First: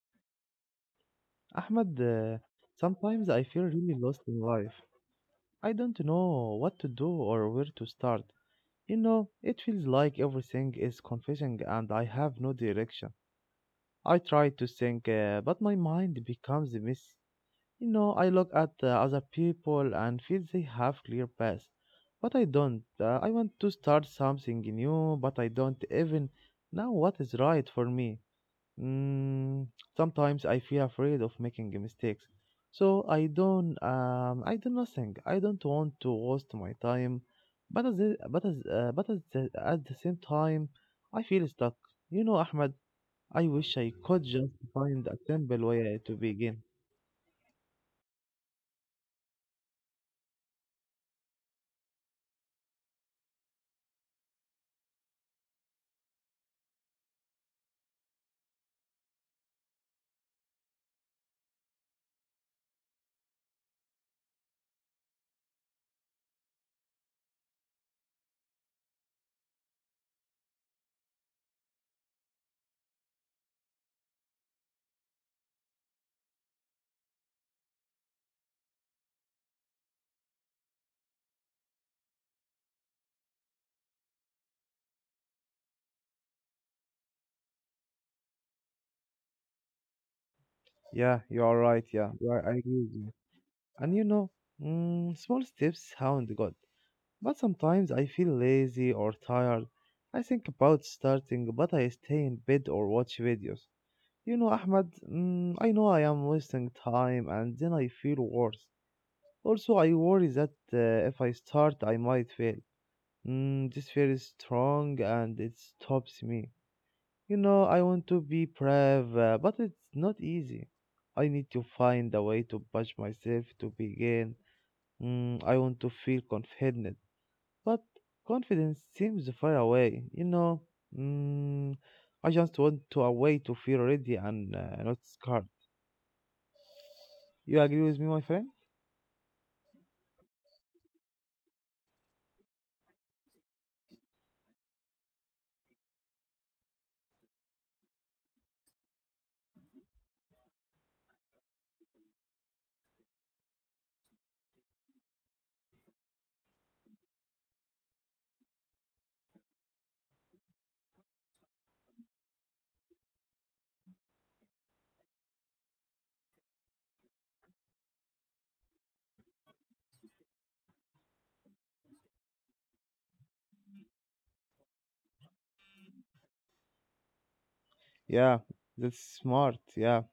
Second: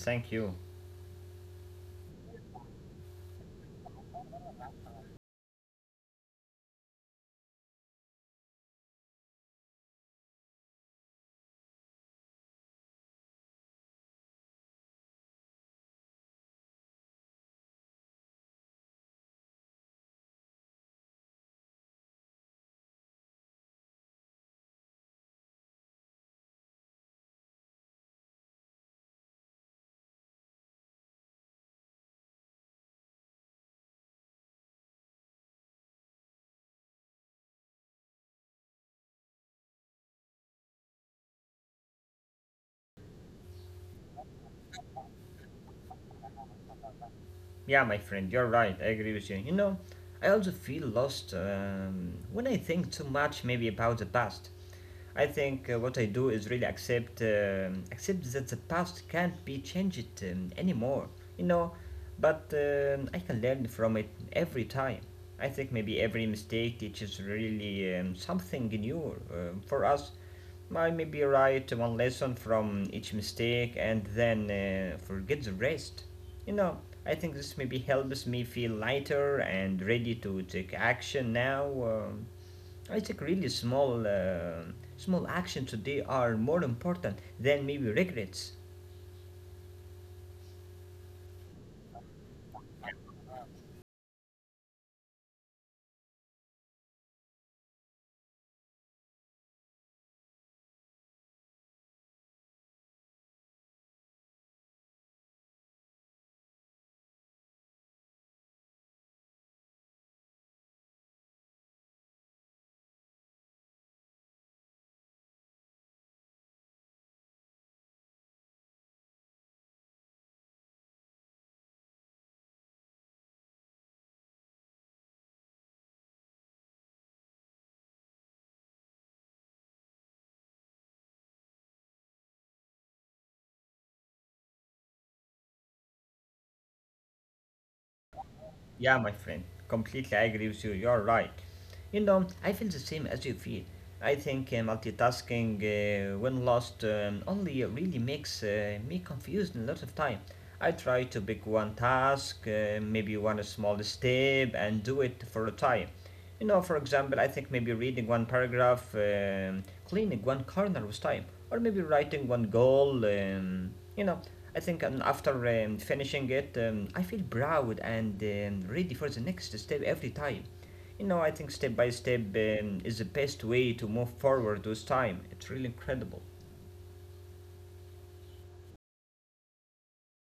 Thank you. Ahmad, sometimes I feel really lost in life. I don't know what to do or where to start. You know, it feels like everything is confusing and I have no direction. I try to think, but my mind becomes a mess. You know, I look at other people and feel they have clear paths, but I don't. I want to start something new, but I don't even know what is right for me. Mm, Sometimes I feel afraid of making mistakes, so I don't. I do nothing. I don't want to waste my time, but as the- but as but at the same time, I feel stuck. You know, Ahmed. I wish I could just find a simple way to begin. Yeah, my friend, you're right. I agree with you. You know, I also feel lost when I think too much maybe about the past. I think what I do is really accept accept that the past can't be changed anymore. You know, but I can learn from it every time. I think maybe every mistake teaches really something new for us. I maybe write one lesson from each mistake and then forget the rest. You know, I think this maybe helps me feel lighter and ready to take action now. I think really small actions today are more important than maybe regrets. Yeah, you are right. I agree with you. And you know, small steps sound good, but sometimes I feel lazy or tired. I think about starting, but I stay in bed or watch videos. You know, Ahmed, I know I am wasting time and then I feel worse. Also, I worry that if I start, I might fail. This fear is strong and it stops me. You know, I want to be brave, but it's not easy. I need to find a way to push myself to begin. I want to feel confident, but confidence seems far away. You know, mm, I just want to a way to feel ready and not scared. You agree with me, my friend? Yeah, my friend, completely I agree with you. You're right. You know, I feel the same as you feel. I think multitasking, when lost, only really makes me confused a lot of time. I try to pick one task, maybe one small step, and do it for a time. You know, for example, I think maybe reading one paragraph, cleaning one corner with time, or maybe writing one goal. You know, I think after finishing it, I feel proud and ready for the next step every time. You know, I think step by step is the best way to move forward with time. It's really incredible. Yeah, that's smart. Yeah.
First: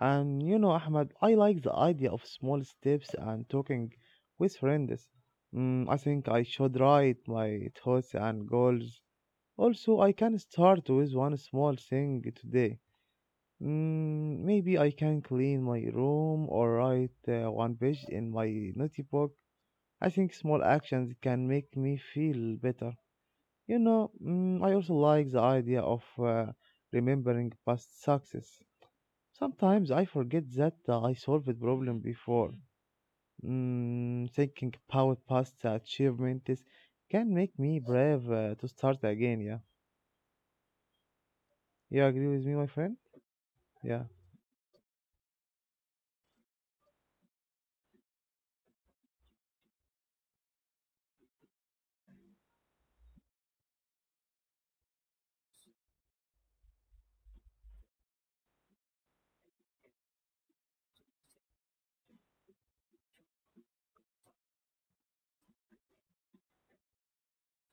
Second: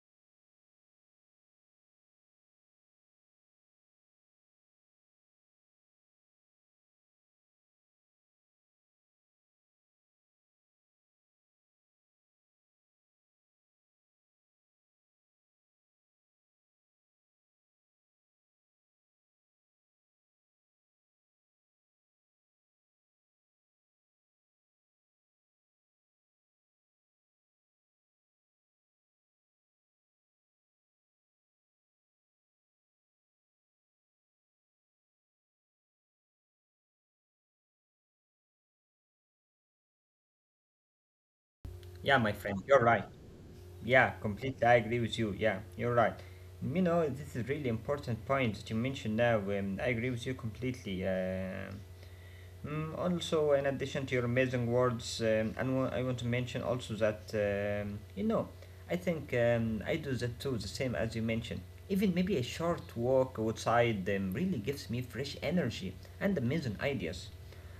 And you know, Ahmed, I like the idea of small steps and talking with friends. I think I should write my thoughts and goals. Also, I can start with one small thing today. Maybe I can clean my room or write one page in my notebook. I think small actions can make me feel better. You know, I also like the idea of remembering past success. Sometimes I forget that I solved a problem before. Thinking about past achievements can make me brave to start again. Yeah, you Yeah, agree my with me, friend, my you're friend? right. Yeah, Yeah, completely, I agree with you. Yeah, you're right. You know, this is really important point that you mentioned now. I agree with you completely. Also, in addition to your amazing words, and I want to mention also that you know, I think I do that too, the same as you mentioned. Even maybe a short walk outside really gives me fresh energy and amazing ideas.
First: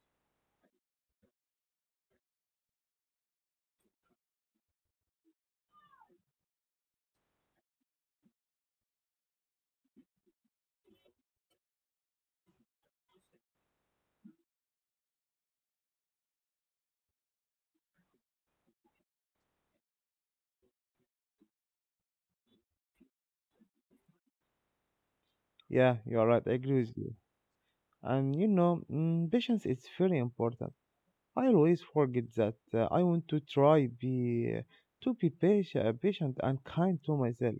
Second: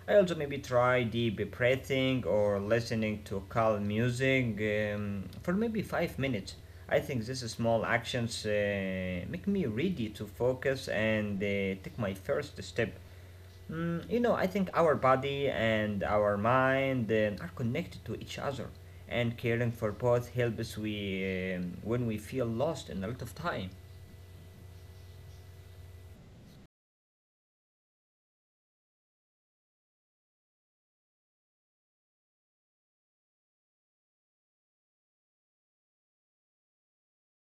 I also maybe try deep breathing or listening to calm music for maybe 5 minutes. I think these small actions make me ready to focus and take my first step. You know, I think our body and our mind are connected to each other, and caring for both helps we when we feel lost in a lot of time. yeah, you are right. I agree with you. And you know, patience is very important. I always forget that. I want to be patient, patient and kind to myself.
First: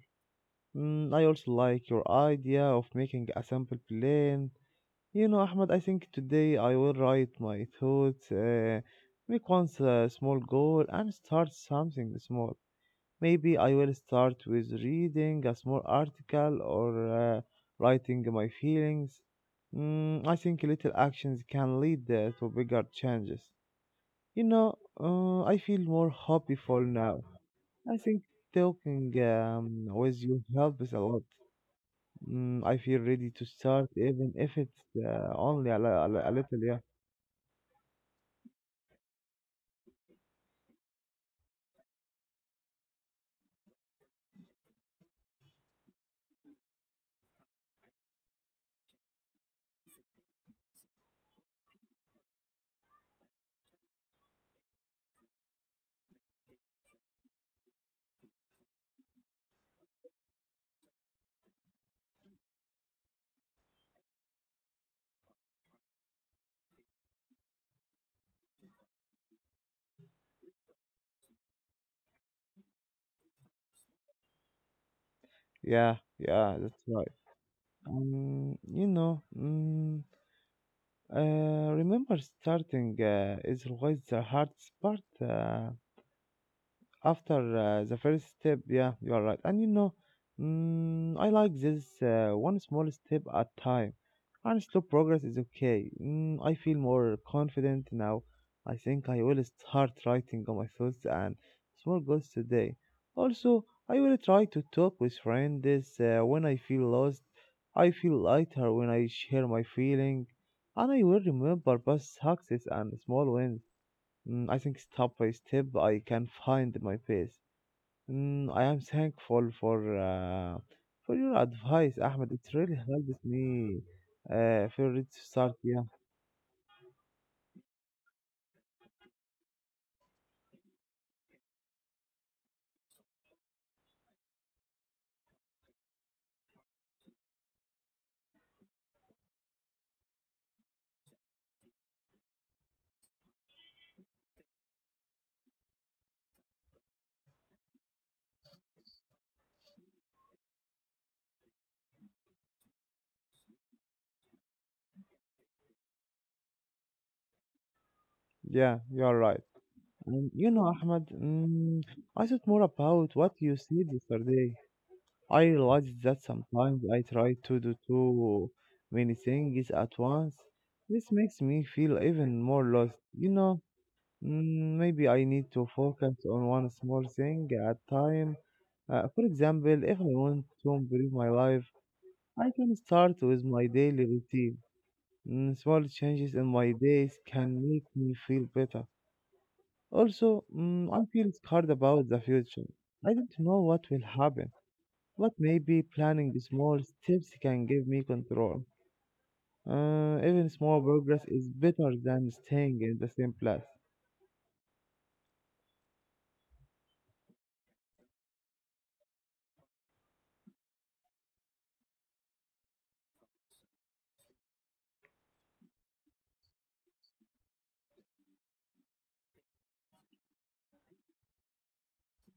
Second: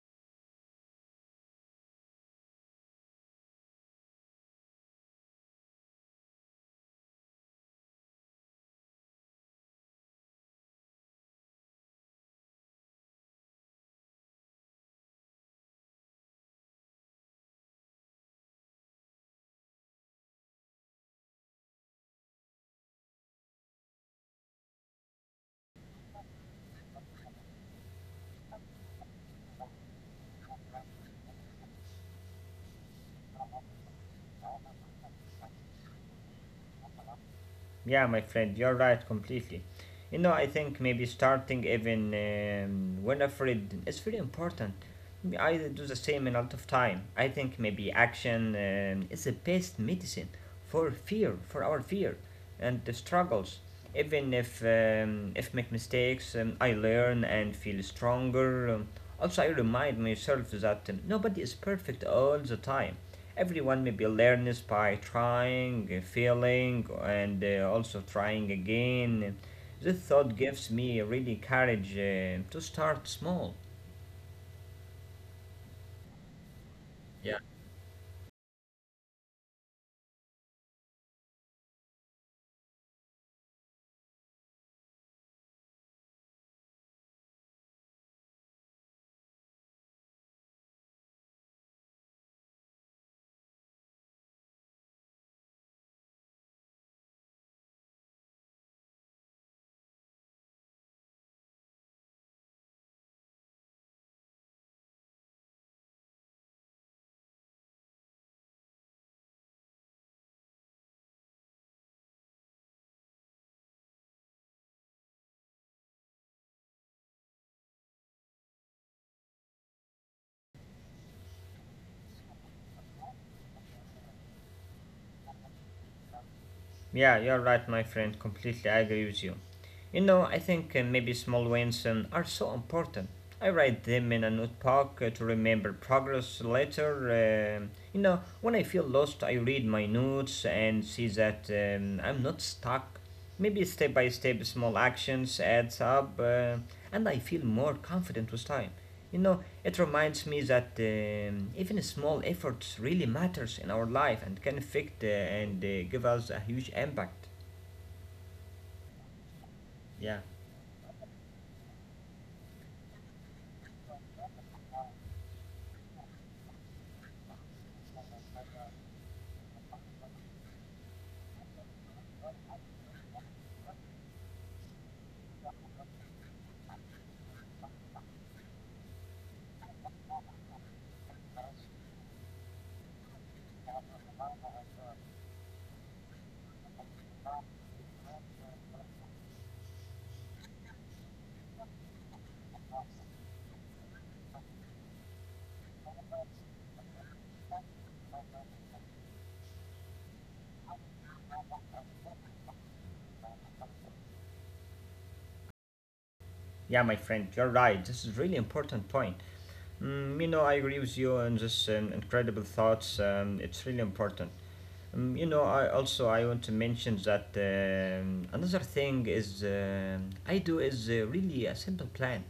I also like your idea of making a sample plan. You know, Ahmed, I think today I will write my thoughts, make once a small goal, and start something small. Maybe I will start with reading a small article or writing my feelings. I think little actions can lead to bigger changes. You know, I feel more hopeful now. I think talking with you helps a lot. I feel ready to start, even if it's only a little. Yeah, Yeah, my friend, you're right completely. You know, I think maybe starting even when afraid is very important. I do the same in a lot of time. I think maybe action is the best medicine for fear, for our fear and the struggles. Even if make mistakes, I learn and feel stronger. Also, I remind myself that nobody is perfect all the time. Everyone maybe learns by trying, failing, and also trying again. This thought gives me really courage to start small. yeah, yeah. That's right. Yeah. You know, remember starting is always the hardest part. After the first step, yeah, you are right. And you know, I like this, one small step at time, and slow progress is okay. I feel more confident now. I think I will start writing on my thoughts and small goals today. Also, I will try to talk with friends when I feel lost. I feel lighter when I share my feeling, and I will remember past success and small wins. I think step by step I can find my pace. I am thankful for your advice, Ahmed. It really helped me for it to start. Yeah, Yeah, you're right, my friend. Completely, I agree with you. You know, I think maybe small wins are so important. I write them in a notebook to remember progress later. You know, when I feel lost, I read my notes and see that I'm not stuck. Maybe step by step, small actions adds up, and I feel more confident with time. You know, it reminds me that even small efforts really matters in our life and can affect and give us a huge impact. yeah, you are right. Yeah, And you know, Ahmed, I thought more about what you said yesterday. I realized that sometimes I try to do too many things at once. This makes me feel even more lost. You know. Maybe I need to focus on one small thing at time. For example, if I want to improve my life, I can start with my daily routine. Small changes in my days can make me feel better. Also, I feel scared about the future. I don't know what will happen, but maybe planning small steps can give me control. Even small progress is better than staying in the same place. yeah, my friend, you're right. This is really important point. You know, I agree with you on this incredible thoughts. It's really important. You know, I also I want to mention that another thing is I do is really a simple plan,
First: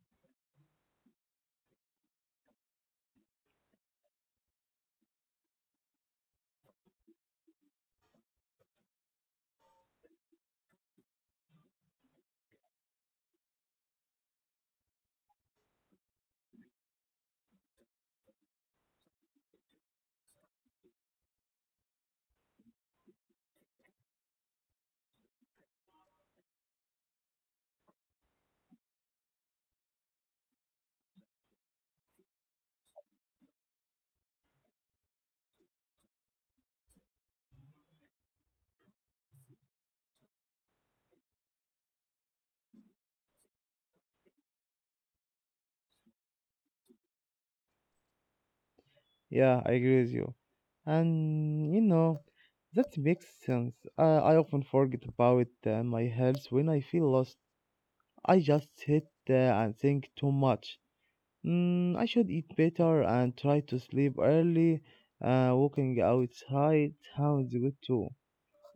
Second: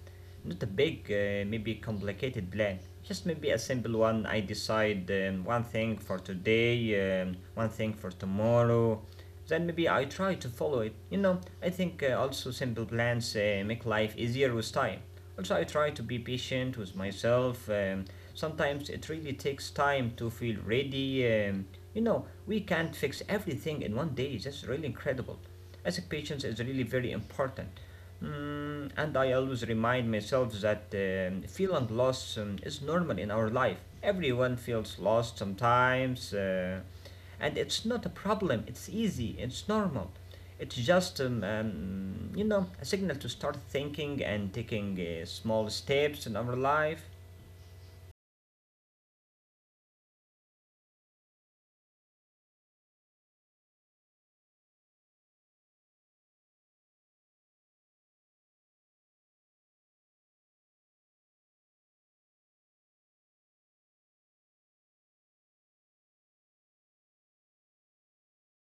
not a big, maybe complicated plan. Just maybe a simple one. I decide one thing for today, one thing for tomorrow. Then maybe I try to follow it. You know, I think also simple plans make life easier with time. Also, I try to be patient with myself. Sometimes it really takes time to feel ready. You know, we can't fix everything in one day. That's really incredible. I think patience is really very important. And I always remind myself that feeling lost is normal in our life. Everyone feels lost sometimes, and it's not a problem. It's easy. It's normal. It's just you know, a signal to start thinking and taking small steps in our life. Yeah, I agree with you. And you know, that makes sense. I often forget about my health when I feel lost. I just sit there and think too much. I should eat better and try to sleep early. Walking outside sounds good too.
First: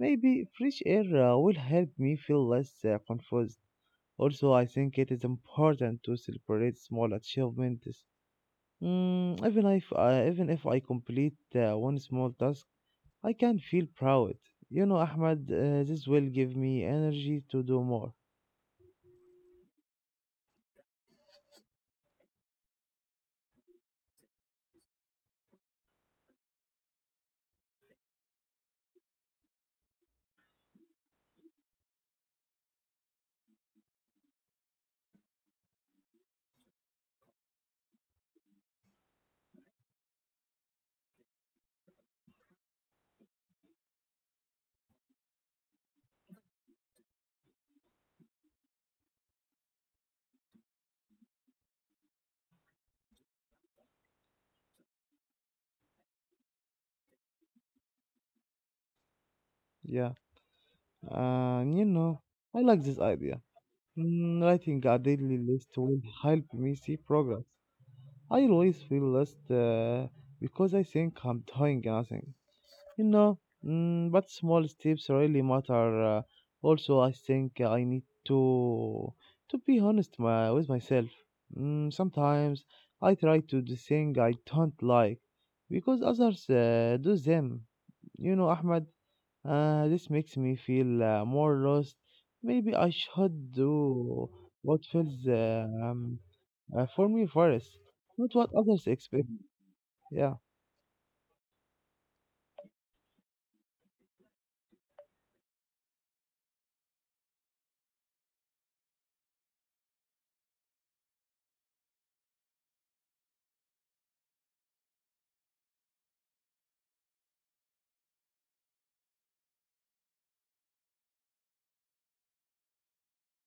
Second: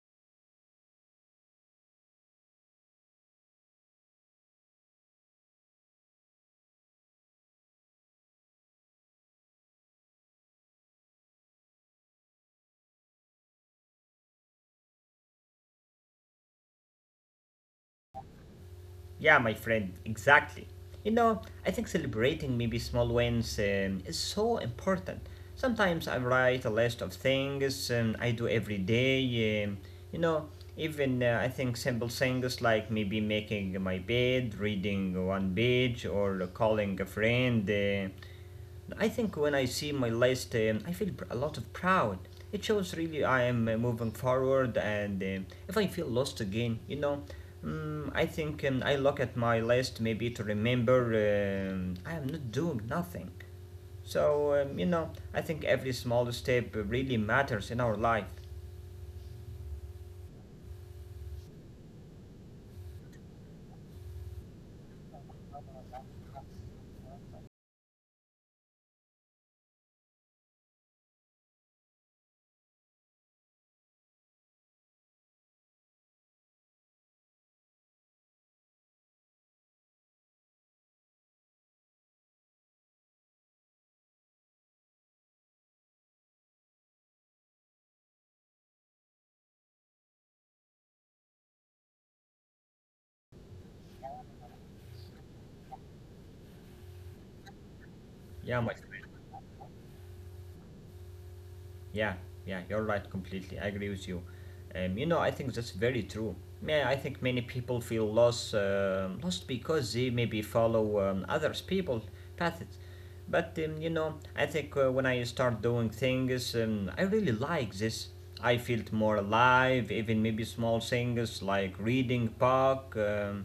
Maybe fresh air will help me feel less confused. Also, I think it is important to celebrate small achievements. Even if I complete one small task, I can feel proud. You know, Ahmad, this will give me energy to do more. Yeah, my friend, exactly. You know, I think celebrating maybe small wins is so important. Sometimes I write a list of things I do every day. You know, even I think simple things like maybe making my bed, reading one page, or calling a friend. I think when I see my list, I feel a lot of proud. It shows really I am moving forward, and if I feel lost again, you know, I think I look at my list maybe to remember I am not doing nothing. So, you know, I think every small step really matters in our life. Yeah, and you know, I like this idea. Writing a daily list will help me see progress. I always feel lost because I think I'm doing nothing. You know, but small steps really matter. Also, I think I need to be honest with myself. Sometimes I try to do things I don't like because others do them. You know, Ahmed, this makes me feel more lost. Maybe I should do what feels for me first, not what Yeah, my others friend. expect. Yeah. Yeah, yeah, you're right completely. I agree with you. You know, I think that's very true. Yeah, I think many people feel lost because they maybe follow others people paths. But you know, I think when I start doing things, I really like this. I feel more alive. Even maybe small things like reading, park. Um,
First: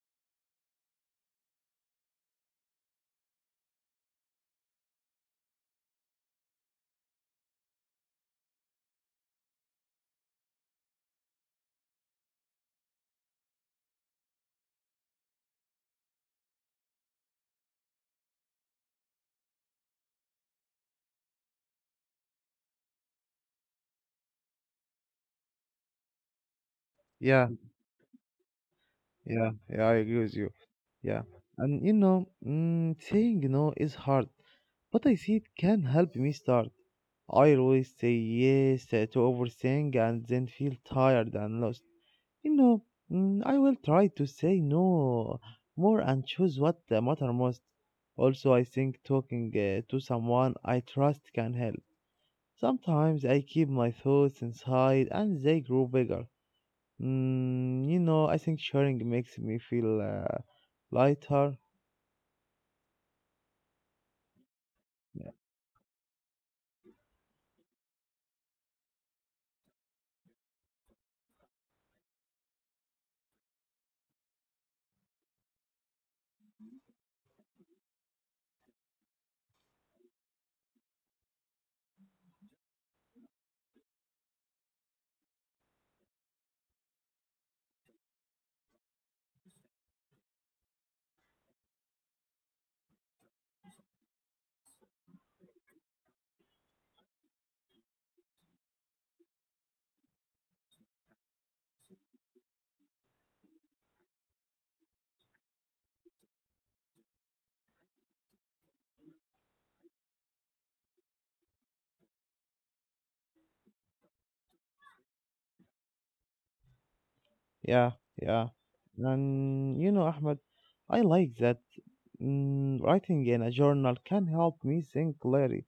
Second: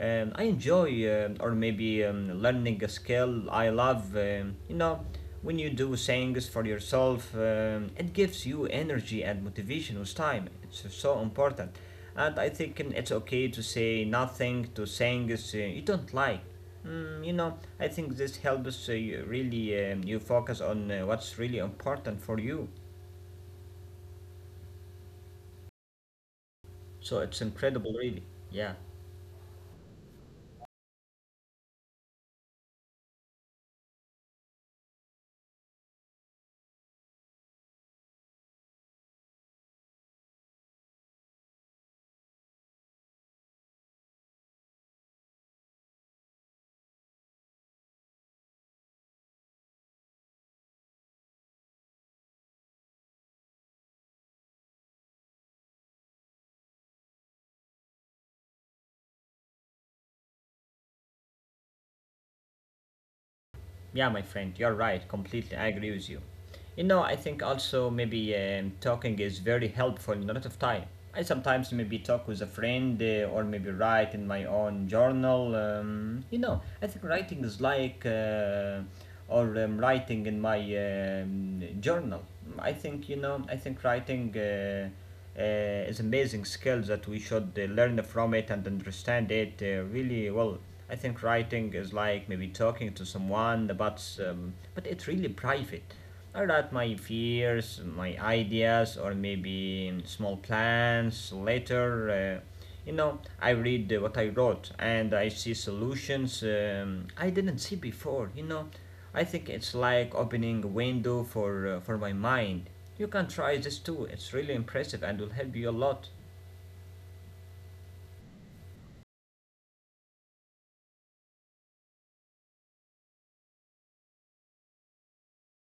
um, I enjoy, or maybe learning a skill I love. You know, when you do things for yourself, it gives you energy and motivation with time. It's so important. And I think it's okay to say nothing to things you don't like. You know, I think this helps you really you focus on what's really important for you. So it's Yeah, incredible, really. Yeah. yeah, yeah, I agree with you. Yeah, and you know, saying no is hard, but I see it can help me start. I always say yes to overthink and then feel tired and lost. You know, I will try to say no more and choose what matter most. Also, I think talking to someone I trust can help. Sometimes I keep my thoughts inside and they grow bigger. You know, I think sharing makes me feel lighter. Yeah, my friend, you're right. Yeah. Completely, I agree with you. You know, I think also maybe talking is very helpful in a lot of time. I sometimes maybe talk with a friend or maybe write in my own journal. You know, I think writing is like. Or writing in my journal. I think you know. I think writing is amazing skill that we should learn from it and understand it really well. I think writing is like maybe talking to someone, but it's really private, write my fears, my ideas, or maybe small plans later. You know, I read what I wrote and I see solutions I didn't see before. You know, I think it's like opening a window for my mind. You can try this too. It's really impressive and will help you a lot. Yeah, yeah. And you know, Ahmed, I like that, writing in a journal can help me think clearly.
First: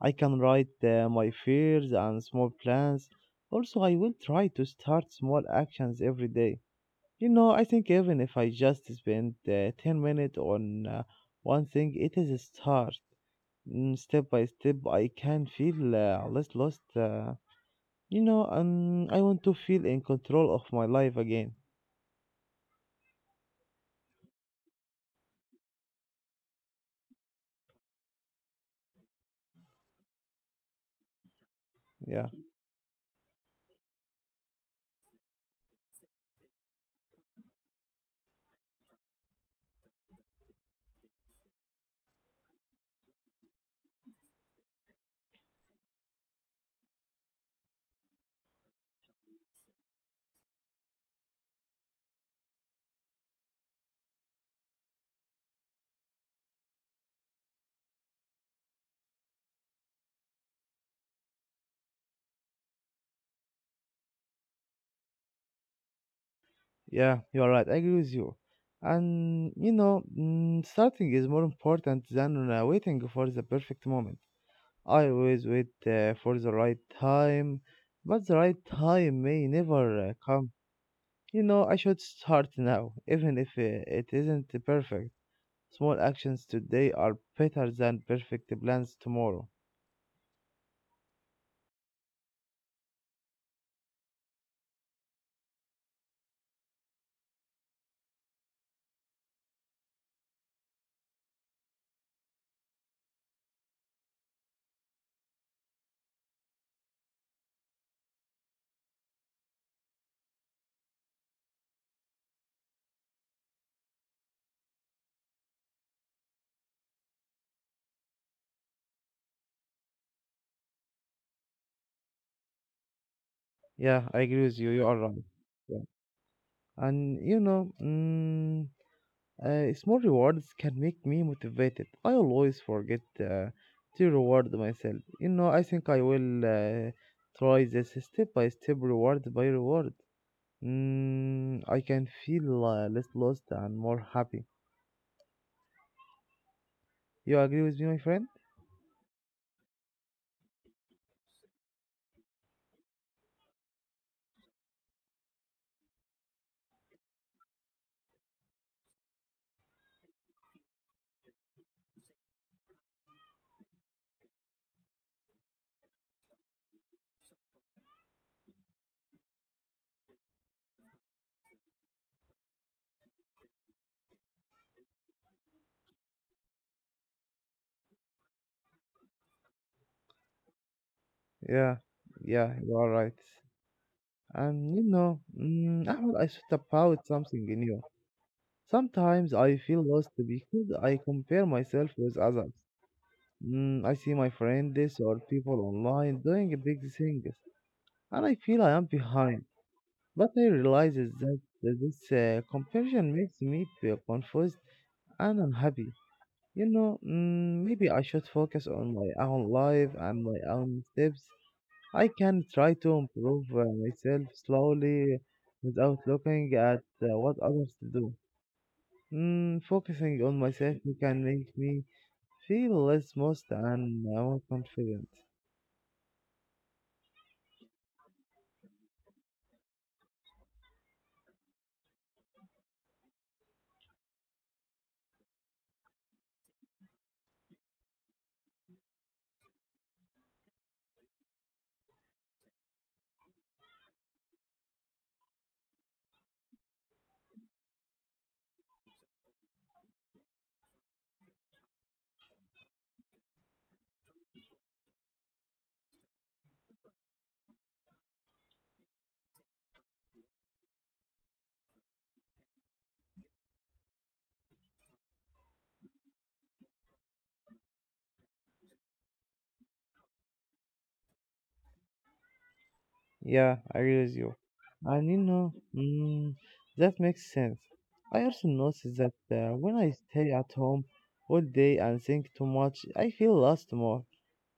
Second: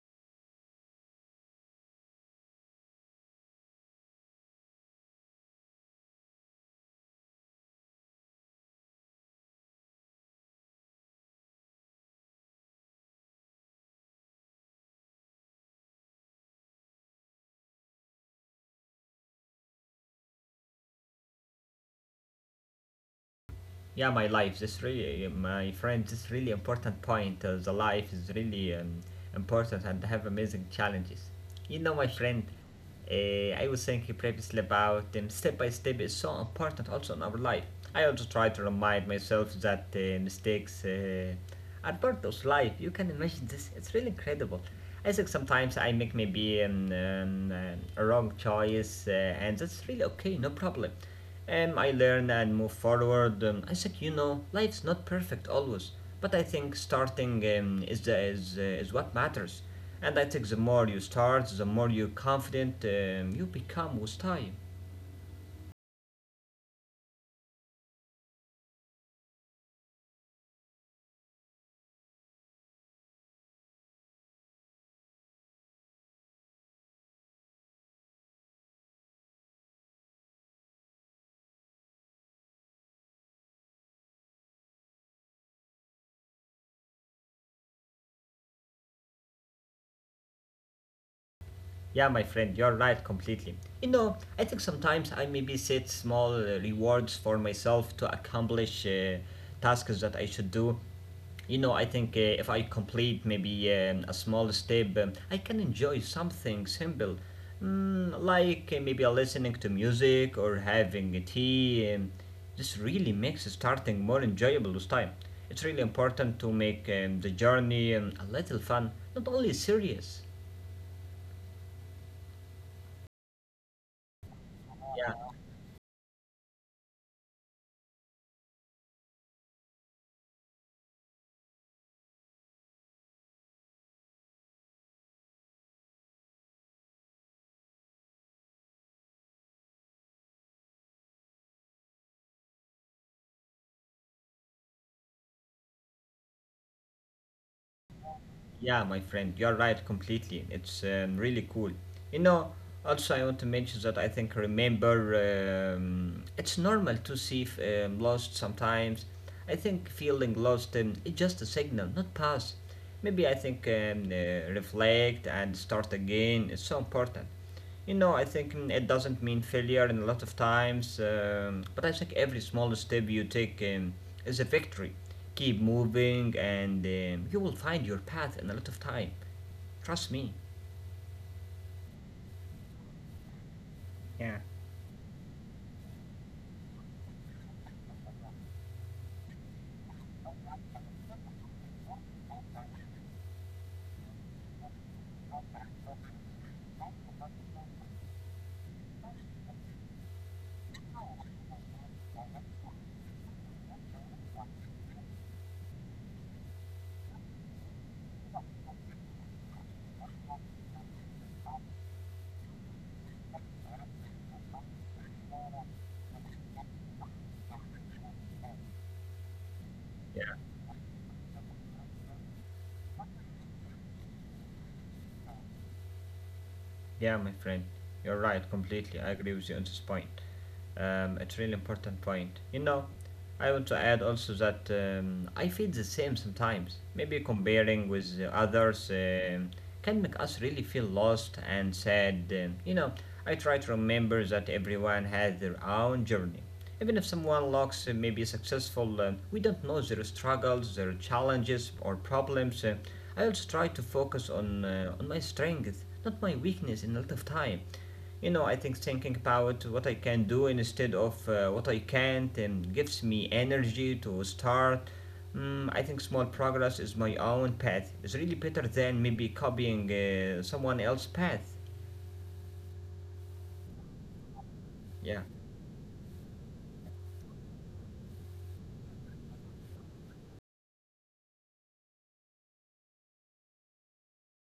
I can write my fears and small plans. Also, I will try to start small actions every day. You know, I think even if I just spend 10 minutes on one thing, it is a start. Step by step, I can feel less lost. You know, I want to feel in control of my life again. Yeah, my life, this really my friend, this really important point. The life is really important and have amazing challenges. You know, my Yeah, friend, I was thinking previously about step by step is so important also in our life. I also try to remind myself that mistakes are part of life. You can imagine this, it's really incredible. I think sometimes I make maybe a wrong choice, and that's really okay, no problem. And I learn and move forward. I said, you know, life's not perfect always, but I think starting is the, is what matters. And I think the more you start, the more you're confident you become with time. yeah, you're right. I agree with you. And you know, starting is more important than waiting for the perfect moment. I always wait for the right time, but the right time may never come. You know, I should start now, even if it isn't perfect. Small actions today are better than perfect plans tomorrow. Yeah, my friend, you're right completely. You know, I think sometimes I maybe set small rewards for myself to accomplish tasks that I should do. You know, I think if I complete maybe a small step, I can enjoy something simple, like maybe listening to music or having a tea. This really makes starting more enjoyable with time. It's really important to make the journey a little fun, not only serious. Yeah, I agree with you. You are right. Yeah. And you know, small rewards can make me motivated. I always forget to reward myself. You know, I think I will try this step by step, reward by reward. I can feel less lost and more happy. You agree with me, my friend? Yeah, my friend, you're right completely. It's really cool. You know, also I want to mention that I think remember it's normal to see lost sometimes. I think feeling lost it's just a signal, not past. Maybe I think reflect and start again is so important. You know, I think it doesn't mean failure in a lot of times, but I think every small step you take is a victory. Keep moving, and you will find your path in a lot of time. Trust me. Yeah, yeah, you are right. Yeah, And you know, Ahmed, I thought about something in you. Sometimes I feel lost because I compare myself with others. I see my friends or people online doing big things, and I feel I am behind. But I realize is that this comparison makes me feel confused and unhappy. You know, maybe I should focus on my own life and my own steps. I can try to improve myself slowly without looking at what others do. Focusing yeah, on myself can make me feel less lost and more confident. yeah, my friend, you're right completely. I agree with you on this point. It's really important point. You know, I want to add also that I feel the same sometimes. Maybe comparing with others can make us really feel lost and sad. I try to remember that everyone has their own journey. Even if someone looks maybe successful, we don't know their struggles, their challenges, or problems. I also try to focus on my strength, not my weakness, in a lot of time. I think thinking about what I can do instead of what I can't, gives me energy to start. I think small progress is my own path. It's really better than maybe copying someone else's path. Yeah, I agree with you. And you Yeah. know, that makes sense. I also notice that when I stay at home all day and think too much, I feel lost more,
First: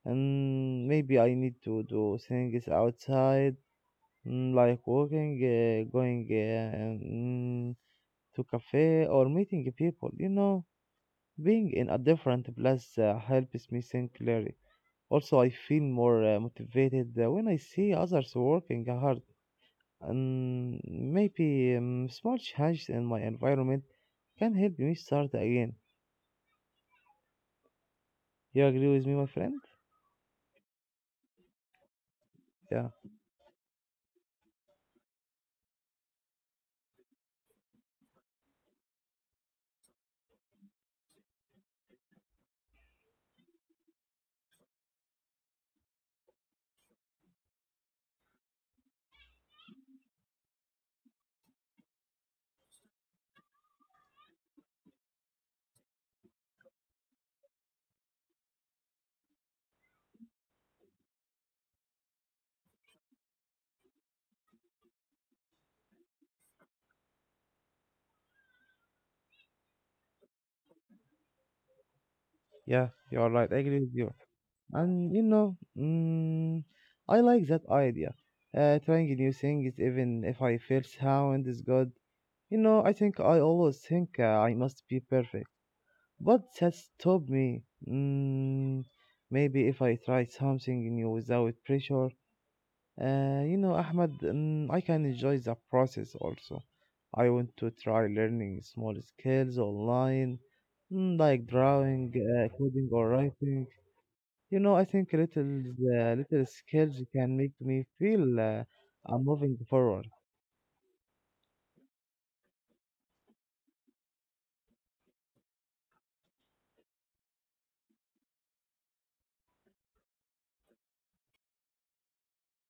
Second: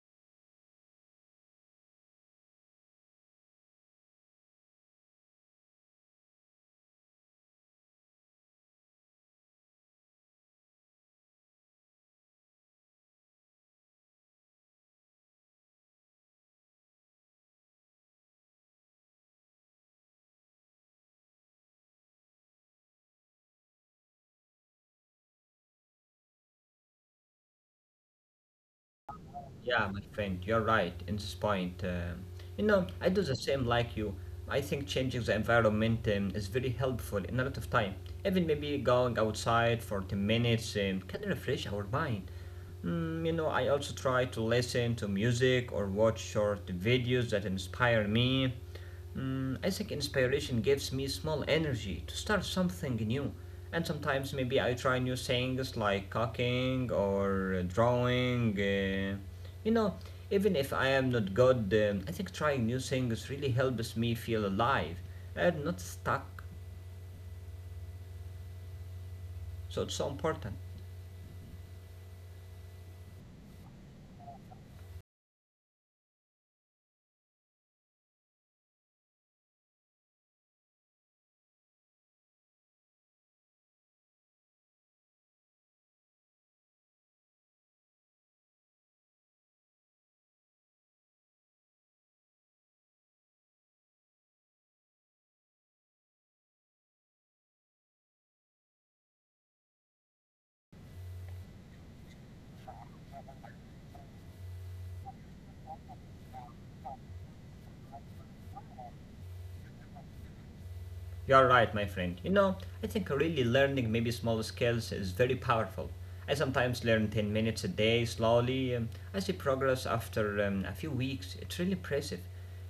and maybe I need to do things outside, like walking, going to cafe, or meeting people. You know, being in a different place helps me think clearly. Also, I feel more motivated when I see others working hard. And maybe small changes in my environment can help me start again. You agree with me, my friend? Yeah, my friend, you're right in this point. You know, Yeah, I do the same like you. I think changing the environment is very helpful in a lot of time. Even maybe going outside for 10 minutes, can refresh our mind. I also try to listen to music or watch short videos that inspire me. I think inspiration gives me small energy to start something new. And sometimes maybe I try new things like cooking or drawing. You know, even if I am not good, I think trying new things really helps me feel alive and not stuck. So it's so important. yeah, you are right. I agree with you. And you know, I like that idea. Trying new things, even if I feel sound is good. You know, I think I always think I must be perfect, but that stopped me. Maybe if I try something new without pressure, you know, Ahmed, I can enjoy the process also. I want to try learning small skills online, like drawing, coding, or writing. You know, I think little skills can make me feel I'm moving forward. You're right, my friend. I think really learning maybe small skills is very powerful. I sometimes learn 10 minutes a day slowly. I see progress after a few weeks. It's really impressive.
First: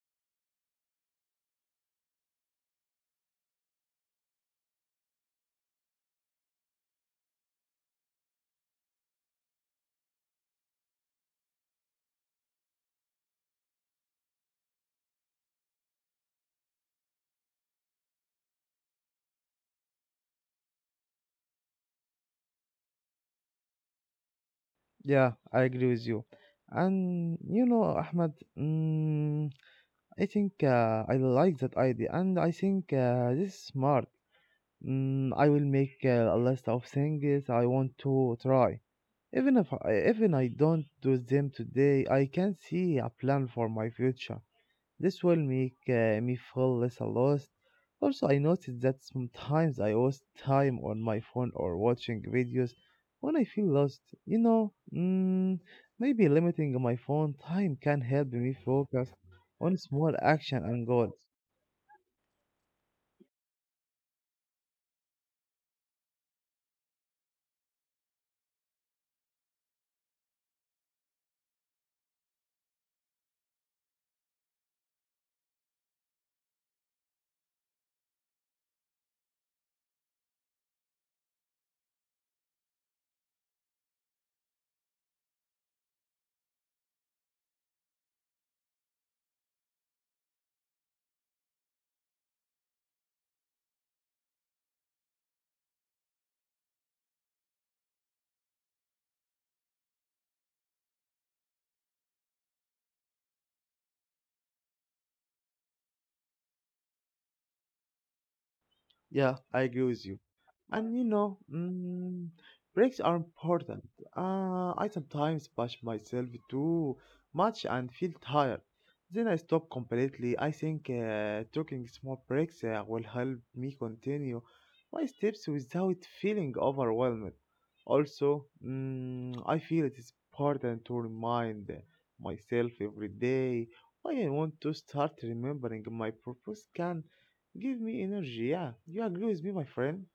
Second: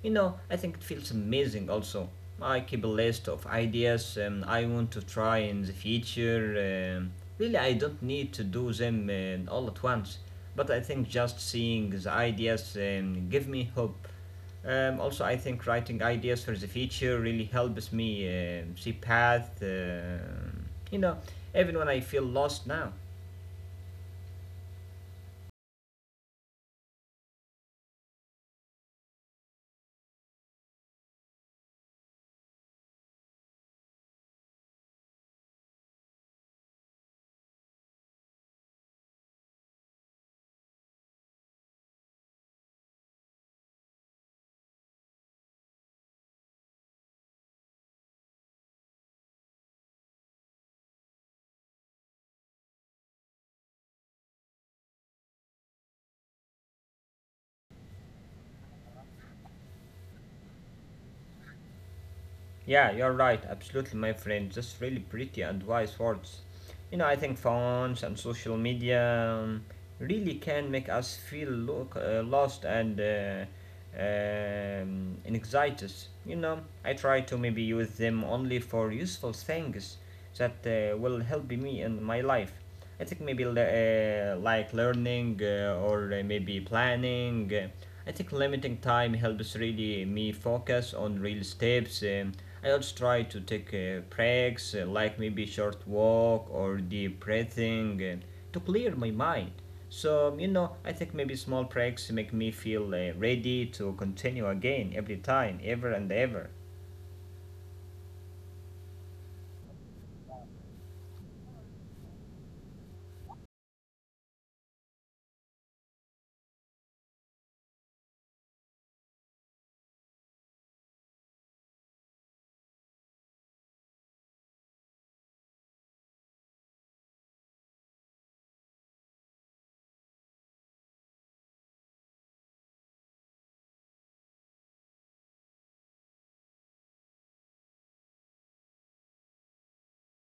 I think it feels amazing also. I keep a list of ideas I want to try in the future. Really, I don't need to do them all at once. But I think just seeing the ideas, give me hope. Also, I think writing ideas for the future really helps me see path. You know, even when I feel lost now. Yeah, I agree with you. And you know, Ahmed, mm, I think I like that idea, and I think this is smart. I will make a list of things I want to try. Even if I don't do them today, I can see a plan for my future. This will make me feel less lost. Also, I noticed that sometimes I waste time on my phone or watching videos when I feel lost. You know, maybe limiting my phone time can help me focus on small action and goals. Yeah, you're right, absolutely, my friend. Just really pretty and wise words. I think phones and social media really can make us feel look, lost and anxiety. You know, I try to maybe use them only for useful things that will help me in my life. I think maybe like learning or maybe planning. I think limiting time helps really me focus on real steps. I also try to take breaks, like maybe short walk or deep breathing, to clear my mind. So I think maybe small breaks make me feel ready to continue again every time, ever and ever. Yeah, I agree with you. And you know, breaks are important. I sometimes push myself too much and feel tired. Then I stop completely. I think taking small breaks will help me continue my steps without feeling overwhelmed. Also, I feel it is important to remind myself every day why I want to start. Remembering my purpose can give me energy. Yeah, you agree with me, my friend?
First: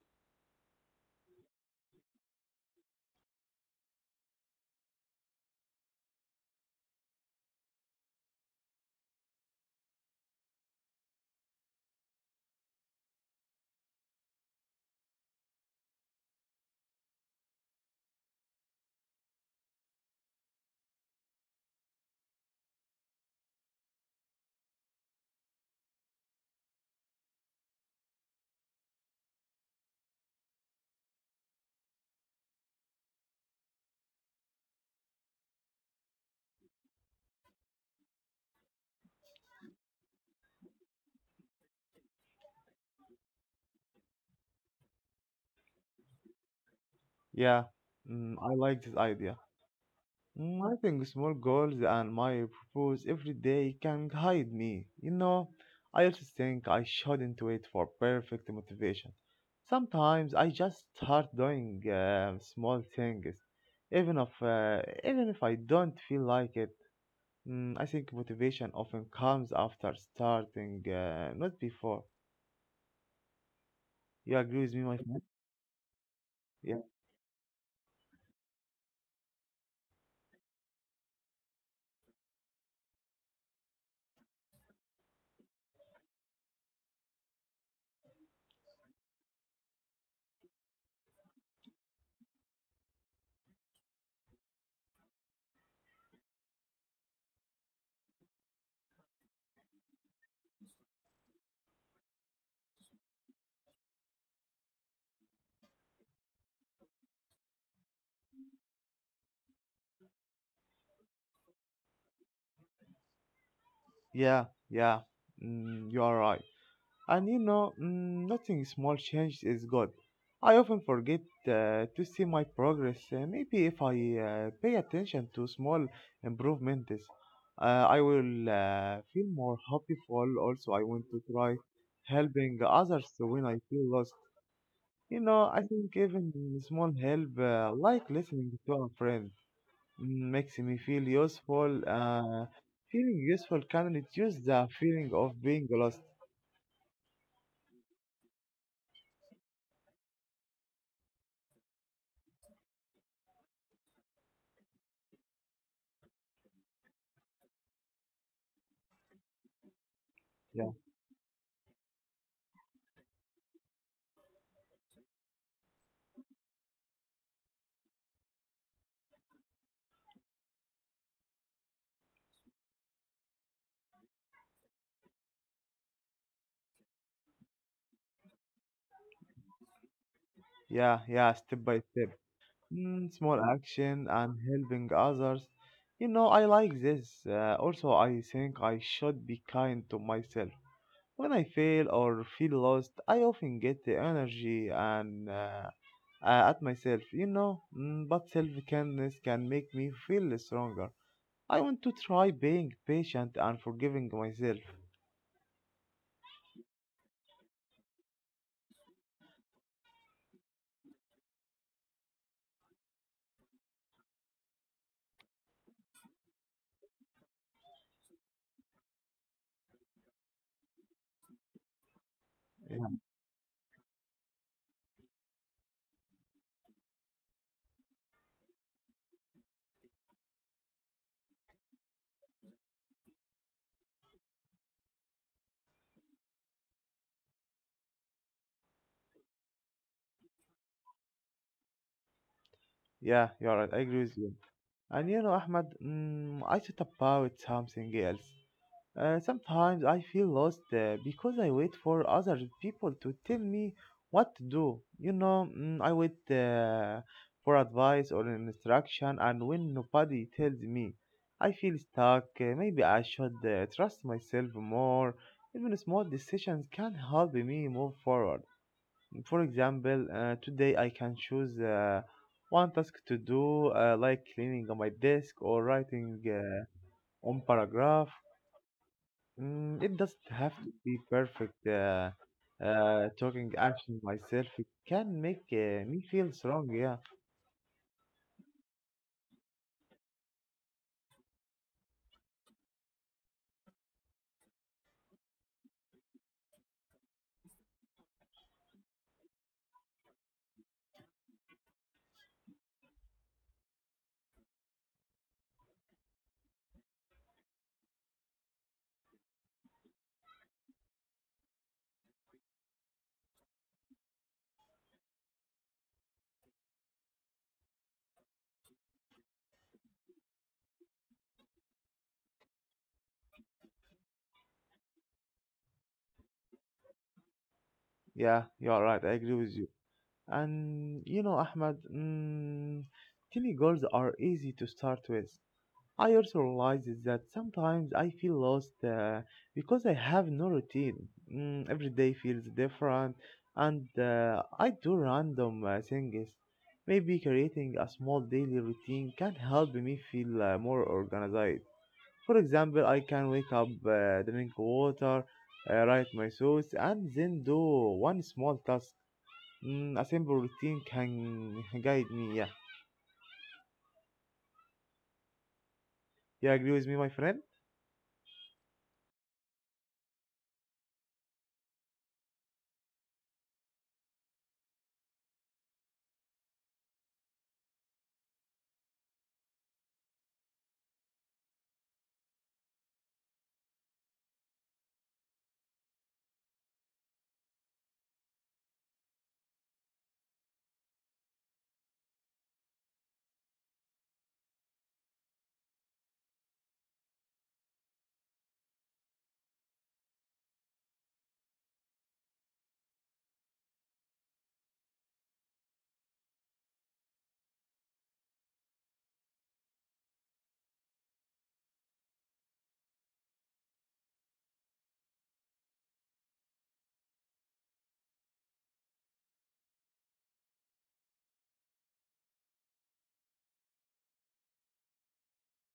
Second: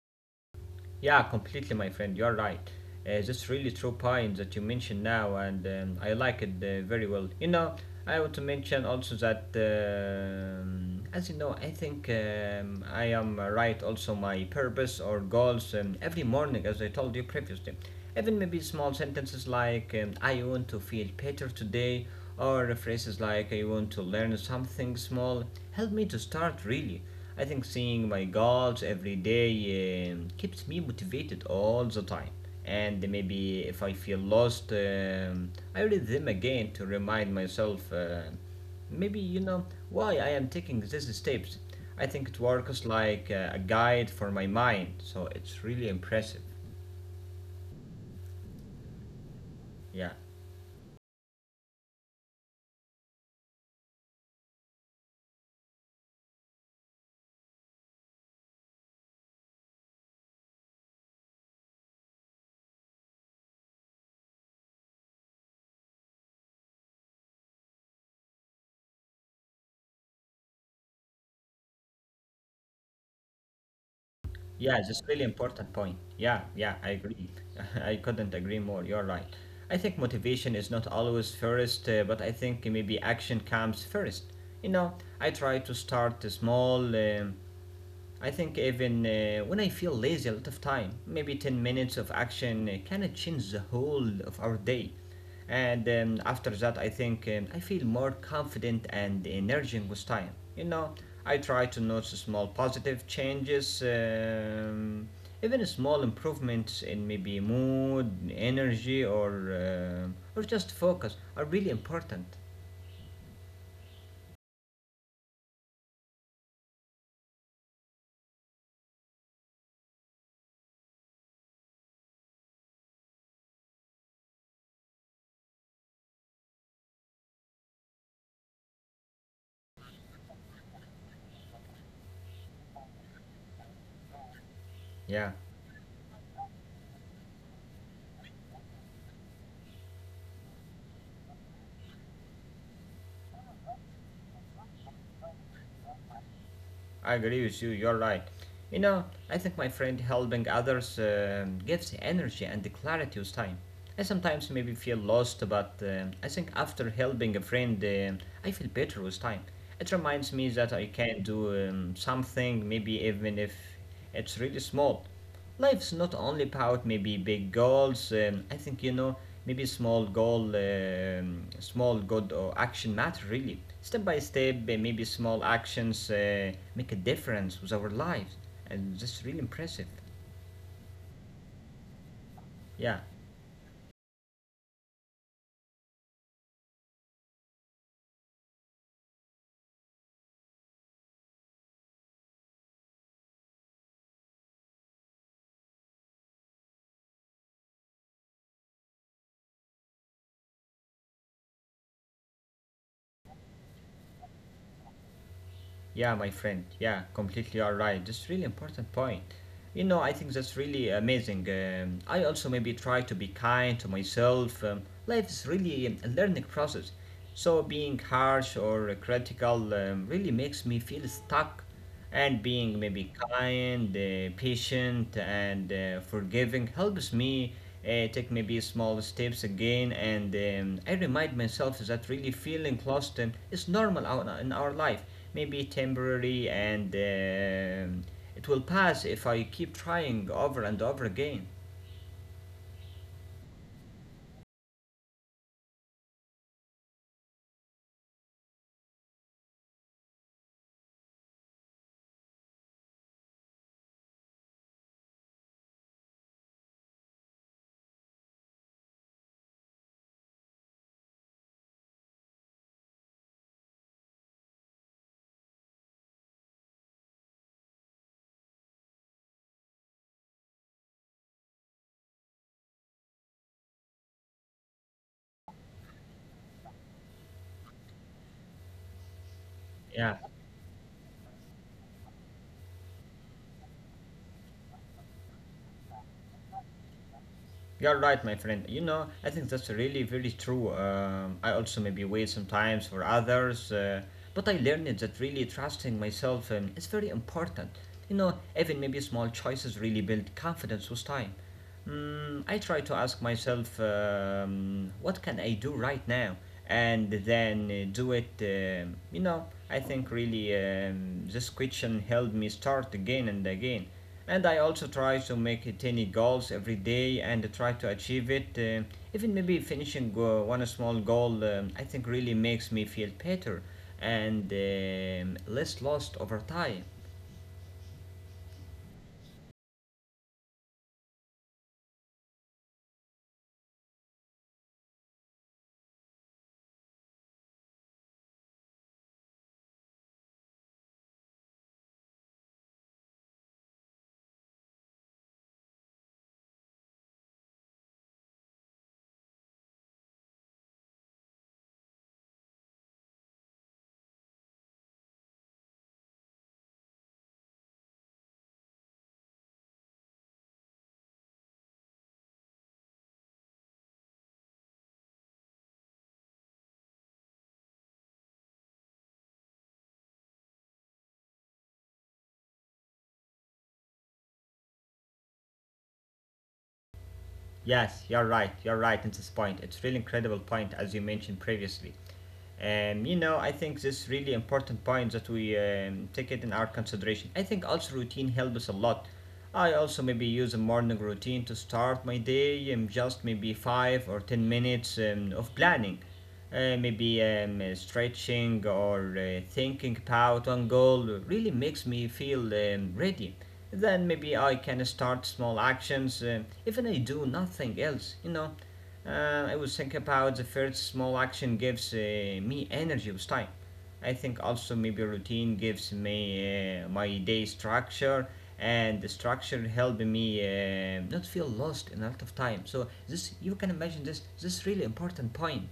Yeah, completely, my friend. You're right. That's really true point that you mentioned now, and I like it very well. I want to mention also that, as you know, I think I am right also my purpose or goals every morning, as I told you previously. Even maybe small sentences like I want to feel better today, or phrases like I want to learn something small, help me to start really. I think seeing my goals every day keeps me motivated all the time. And maybe if I feel lost, I read them again to remind myself maybe you know why I am taking these steps. I think it works like a guide for my mind, so it's really impressive. Yeah, I like this idea. Yeah. I think small goals and my purpose every day can guide me. You know, I also think I shouldn't wait for perfect motivation. Sometimes I just start doing small things, even if I don't feel like it. I think motivation often comes after starting, not before. You agree with me, Yeah, my that's friend? really important point. Yeah, yeah, I agree. I couldn't agree more. You're right. I think motivation is not always first, but I think maybe action comes first. You know, I try to start small. I think even when I feel lazy a lot of time, maybe 10 minutes of action can change the whole of our day. And after that, I think I feel more confident and energizing with time. You know, I try to notice small positive changes, even small improvements in maybe mood, energy, or just focus are really important. Yeah, yeah, you are right. And you know, nothing small change is good. I often forget to see my progress. Maybe if I pay attention to small improvements, I will feel more hopeful. Also, I want to try helping others when I feel lost. You Yeah. know, I think even small help, like listening to a friend makes me feel useful. Feeling useful can reduce the feeling of being lost. I agree with you, you're right. You know, I think my friend helping others gives energy and clarity with time. I sometimes maybe feel lost, but I think after helping a friend, I feel better with time. It reminds me Yeah, that I can do something, maybe even if it's really small. Life's not only about maybe big goals. I think you know maybe small goal, small good or action matter really. Step by step, maybe small actions make a difference with our lives, and that's really impressive. yeah, yeah. Step by step, Yeah. Small action and helping others. You know, I like this. Also, I think I should be kind to myself. When I fail or feel lost, I often get the energy and at myself. You know, but self kindness can make me feel stronger. I want to try being patient and forgiving myself. Yeah, my friend. Yeah, completely all right. That's really important point. I think that's really amazing. I also maybe try to be kind to myself. Life is really a learning process. So being harsh or critical really makes me feel stuck and being Eh, maybe kind, patient, and forgiving helps me take maybe small steps again. And I remind myself that really feeling lost is normal out in our life, maybe temporary, and it will pass if I keep trying over and over again. Yeah, you're right. I agree with you. And you know, Ahmed, I thought about something else. Sometimes I feel lost because I wait for other people to tell me what to do. You know, I wait for advice or instruction, and when nobody tells me, I feel stuck. Maybe I should trust myself more. Even small decisions can help me move forward. For example, today I can choose one task to do, like cleaning on my desk or writing one paragraph. It Yeah. doesn't have to be perfect. Talking action myself, it can make me feel strong. Yeah, You're right, my friend. I think that's really very true. I also maybe wait sometimes for others, but I learned that really trusting myself is very important. You know, even maybe small choices really build confidence with time. I try to ask myself, what can I do right now? And then do it, you know. I think really this question helped me start again and again. And I also try to make tiny goals every day and try to achieve it. Even maybe finishing one small goal, I think really makes me feel better and less lost over time. yeah, you're right. I agree with you. And you know, Ahmad, tiny goals are easy to start with. I also realize is that sometimes I feel lost because I have no routine. Every day feels different, and I do random things. Maybe creating a small daily routine can help me feel more organized. For example, I can wake up, drink water, write my thoughts, and then do one small task. A simple routine can guide me. Yeah, you agree with me, my friend? Yes, you're right. You're right in this point. It's really incredible point as you mentioned previously. I think this really important point that we take it in our consideration. I think also routine helps us a lot. I also maybe use a morning routine to start my day, just maybe 5 or 10 minutes of planning, maybe stretching or thinking about one goal. Really makes me feel ready. Then maybe I can start small actions, even I do nothing else, you know. I was thinking about the first small action gives me energy with time. I think also maybe routine gives me my day structure, and the structure help me not feel lost in a lot of time. So this you can imagine this is really important point.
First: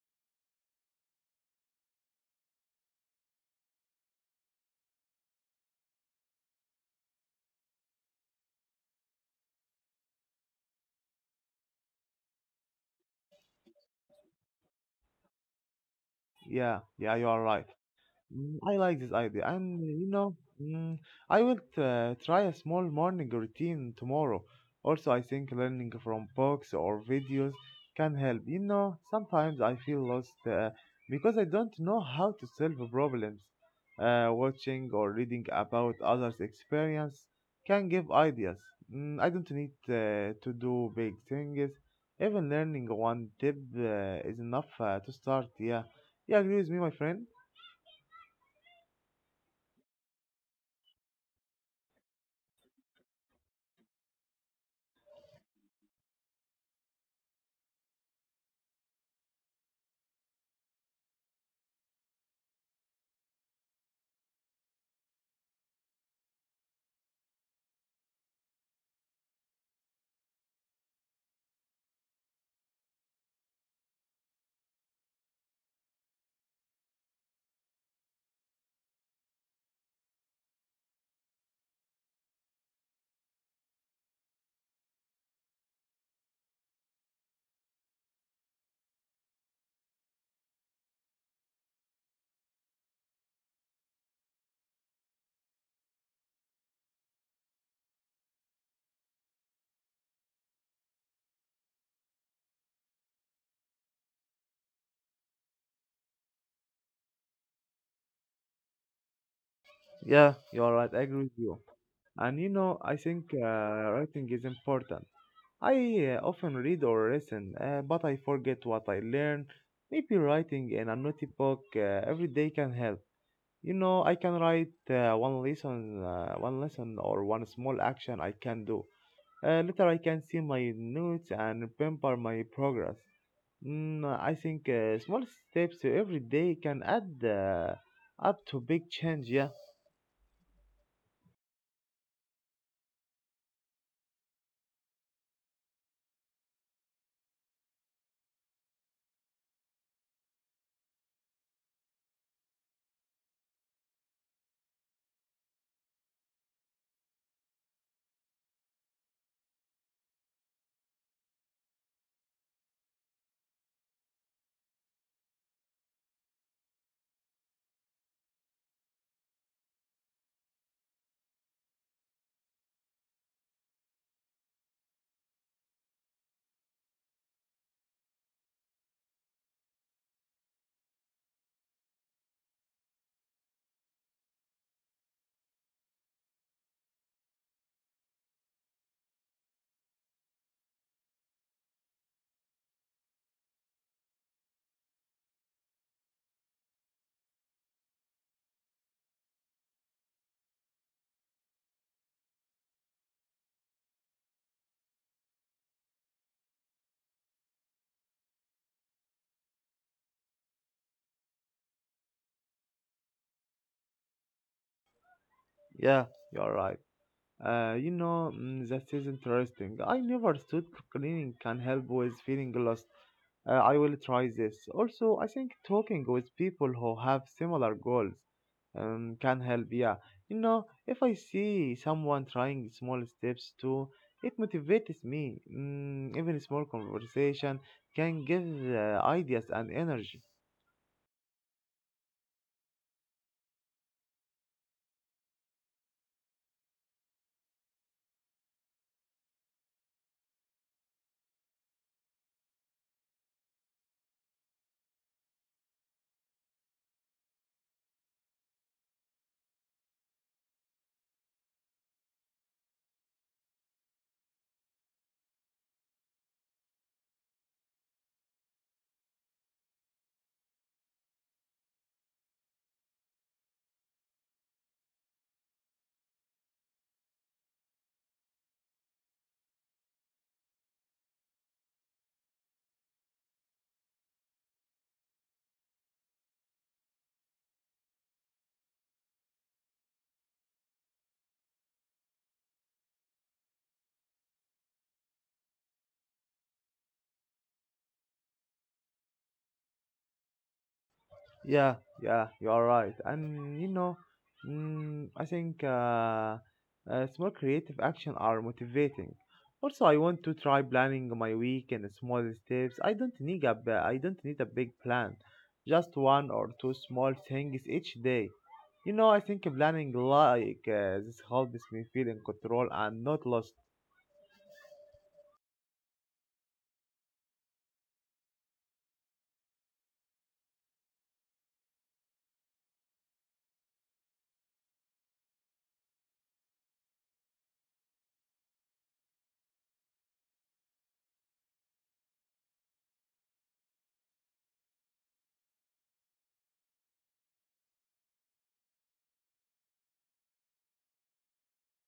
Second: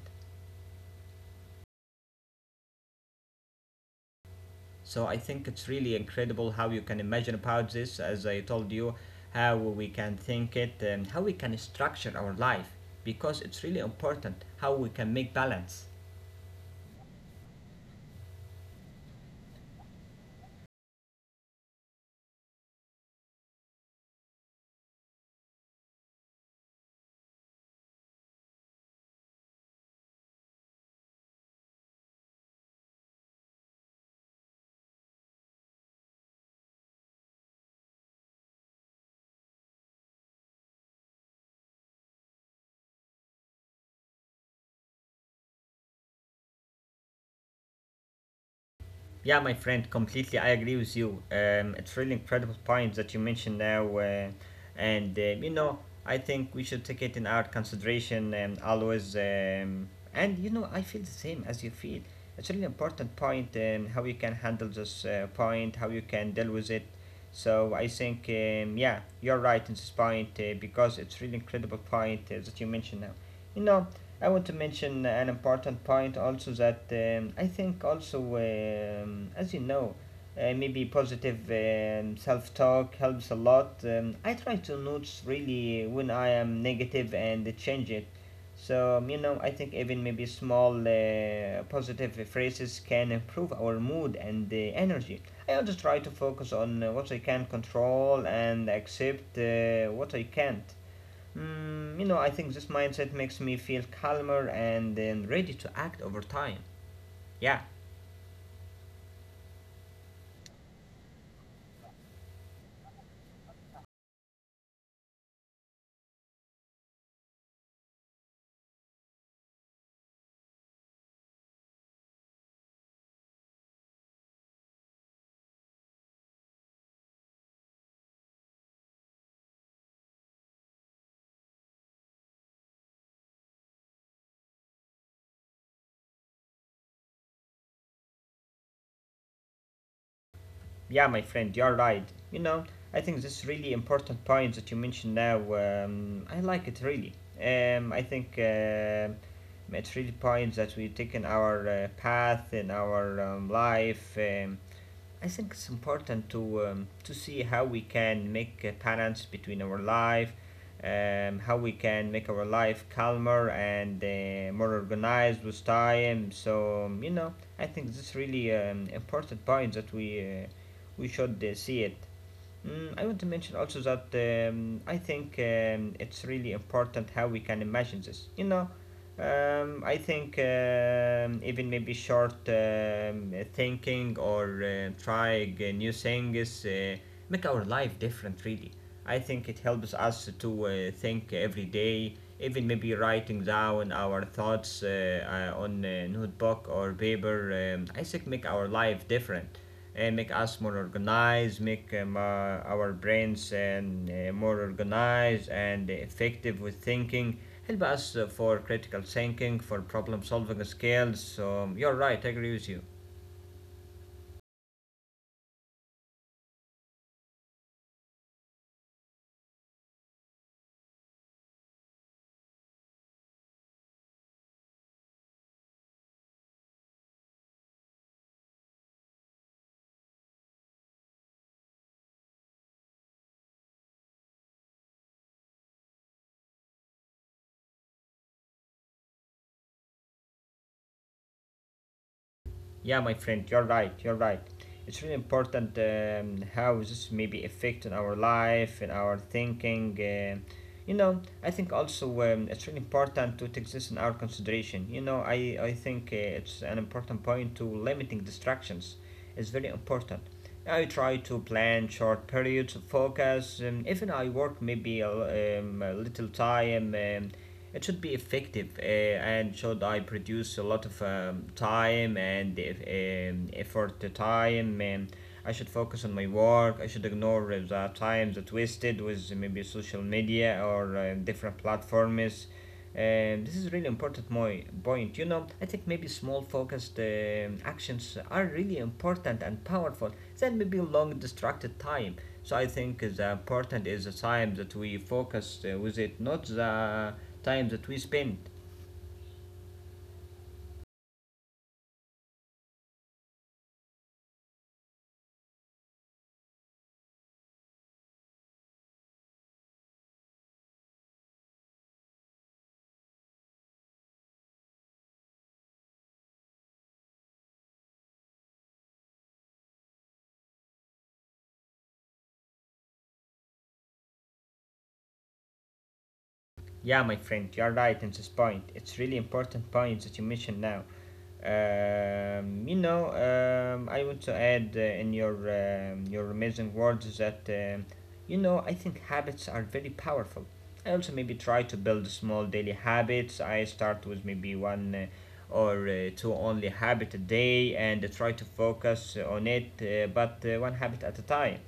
So I think it's really incredible how you can imagine about this, as I told you, how we can think it, and how we can structure our life, because it's really important how we can make balance. Yeah, yeah, you are right. I like this idea, and you know, mm, I will try a small morning routine tomorrow. Also, I think learning from books or videos can help. You know, sometimes I feel lost because I don't know how to solve problems. Watching or reading about others' experience can give ideas. I don't need to do big things. Even learning one tip is enough to start. Yeah, you agree with me, my friend? Yeah, my friend, completely. I agree with you. It's really incredible point that you mentioned now, and you know, I think we should take it in our consideration and always. And you know, I feel the same as you feel. It's really important point how you can handle this point, how you can deal with it. So I think, yeah, you're right in this point because it's really incredible point that you mentioned now. You know, I want to mention an important point also that I think also, as you know, maybe positive self talk helps a lot. I try to notice really when I am negative and change it. So, I think even maybe small positive phrases can improve our mood and energy. I also try to focus on what I can control and accept what I can't. I think this mindset makes me feel calmer and then ready to act over time. Yeah, Yeah, you're right. I agree with you. And you know, I think writing is important. I often read or listen, but I forget what I learn. Maybe writing in a notebook every day can help. You know, I can write one lesson or one small action I can do. Later, I can see my notes and remember my progress. I think small steps every day can add up to big change. Yeah, yeah, my friend, you're right. I think this really important point that you mentioned now. I like it really. I think it's really points that we've taken our path in our life. I think it's important to see how we can make a balance between our life, how we can make our life calmer and more organized with time. So I think this really important point that we should see it. I want to mention also that I think it's really important how we can imagine this. I think even maybe short thinking or trying new things make our life different, really. I think it helps us to think every day, even maybe writing down our thoughts on a notebook or paper. I think make our life different and make us more organized, make our brains more organized and effective with thinking, help us for critical thinking, for problem solving skills. So you're right, I agree with you. yeah, you're right. You know, that is interesting. I never thought cleaning can help with feeling lost. I will try this. Also, I think talking with people who have similar goals, can help. Yeah, you know, if I see someone trying small steps too, it motivates me. Even a small conversation can give ideas and energy. Yeah, my friend, you're right, you're right. It's really important how this may be affecting our life and our thinking. I think also it's really important to take this in our consideration. You know, I think it's an important point to limiting distractions is very important. I try to plan short periods of focus. Even I work maybe a little time. It should be effective and should I produce a lot of time and effort to time. I should focus on my work. I should ignore the time that wasted with maybe social media or different platforms. This is really important my point. You know, I think maybe small focused actions are really important and powerful than maybe long distracted time. So I think the important is the time that we focus with it, not the time that we spend. Yeah, yeah, you are right. And you know, I think small creative action are motivating. Also, I want to try planning my week in small steps. I don't need a big plan, just one or two small things each day. You know, I think planning like this helps me feel in control and not lost. Yeah, my friend, you're right in this point. It's really important point that you mentioned now. I want to add in your amazing words that you know I think habits are very powerful. I also maybe try to build small daily habits. I start with maybe one or two only habit a day and try to focus on it, but one habit at a time.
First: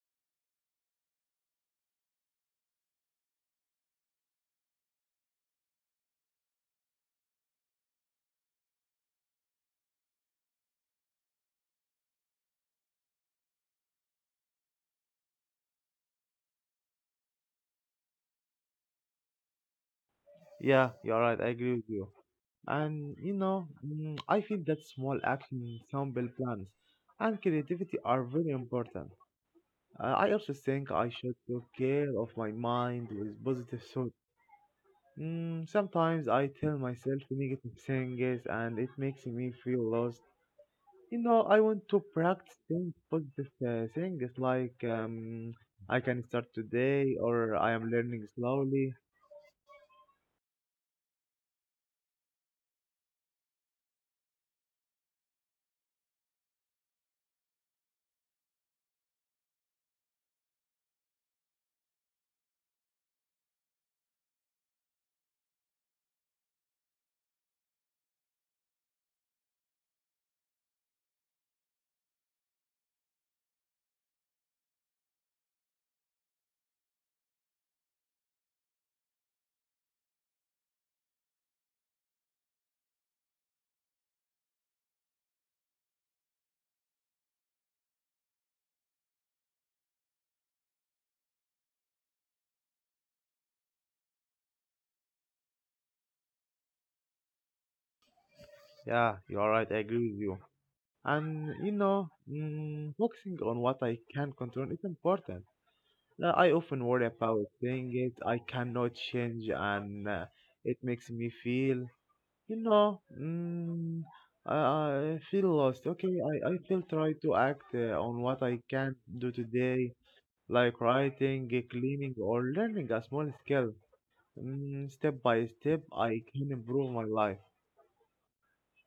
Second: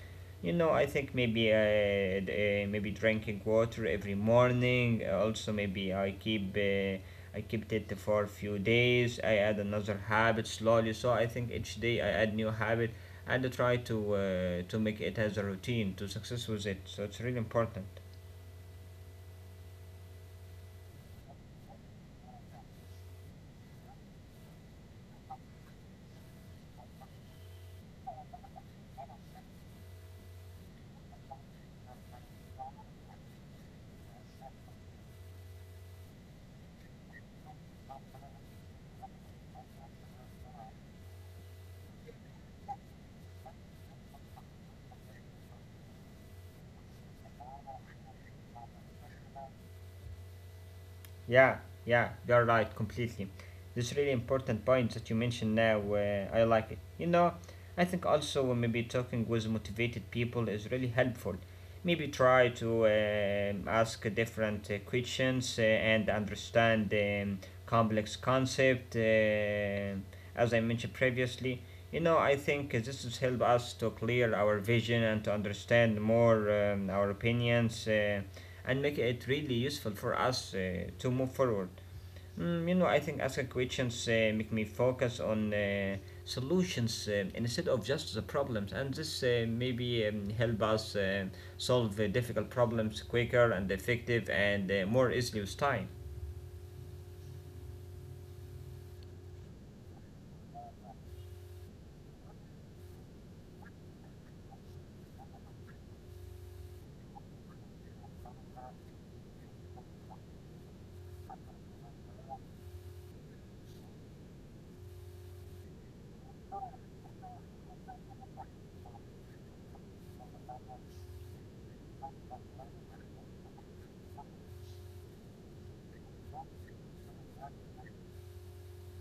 You know, I think maybe maybe drinking water every morning. Also maybe I keep I kept it for a few days. I add another habit slowly, so I think each day I add new habit and I try to make it as a routine to success with it, so it's really important. Yeah, you are right. I agree with you. And you know, I feel that small actions, simple plans, and creativity are very important. I also think I should take care of my mind with positive thoughts. Sometimes I tell myself negative things and it makes me feel lost. You know, I want to practice things, positive things like I can start today or I am learning slowly. Yeah, yeah, you're right, completely. This really important point that you mentioned now, I like it. You know, I think also maybe talking with motivated people is really helpful. Maybe try to ask different questions and understand complex concept, as I mentioned previously. You know, I think this has helped us to clear our vision and to understand more our opinions and make it really useful for us to move forward. Mm, you know, I think asking questions make me focus on solutions instead of just the problems, and this maybe help us solve difficult problems quicker and effective and more easily with time. Yeah, you are right, I agree with you. And you know focusing on what I can control is important. I often worry about things I cannot change and it makes me feel you know mm, I feel lost. Okay, I still try to act on what I can do today, like writing cleaning, or learning a small skill. Step by step, I can improve my life.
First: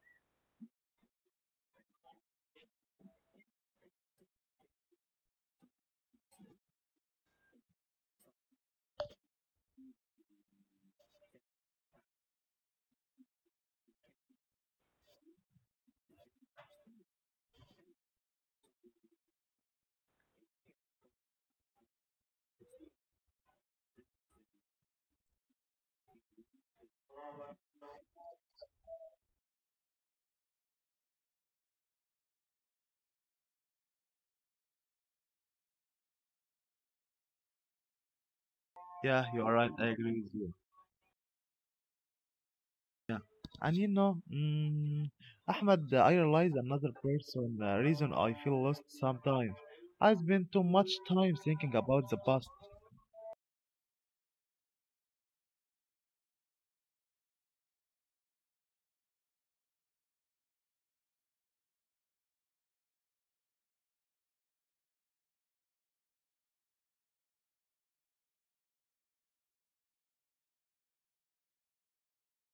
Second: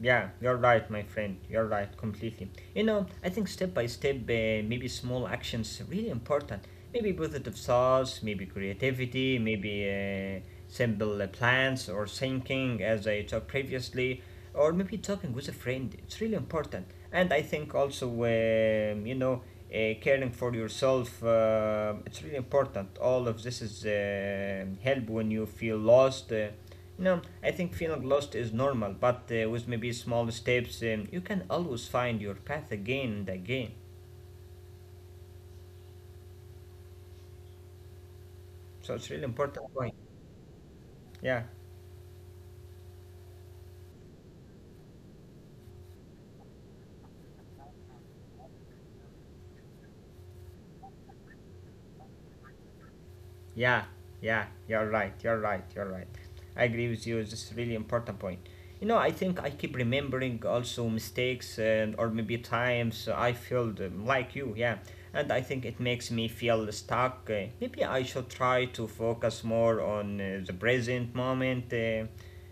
Yeah, you're right, my friend. You're right, completely. You know, I think step by step, maybe small actions really important. Maybe positive thoughts, maybe creativity, maybe simple plans or thinking, as I talked previously, or maybe talking with a friend. It's really important. And I think also, caring for yourself, it's really important. All of this is help when you feel lost. No, I think feeling lost is normal, but with maybe small steps, you can always find your path again and again. So it's Yeah, really you are right, important I point. agree with you. Yeah, Yeah. And you know, Ahmed, I realize another person reason I feel lost sometimes. I spend too much time thinking about the past. yeah, yeah, you're right, you're right, you're right. I agree with you, this is really important point. You know, I think I keep remembering also mistakes and or maybe times I felt like you, yeah. And I think it makes me feel stuck. Maybe I should try to focus more on the present moment.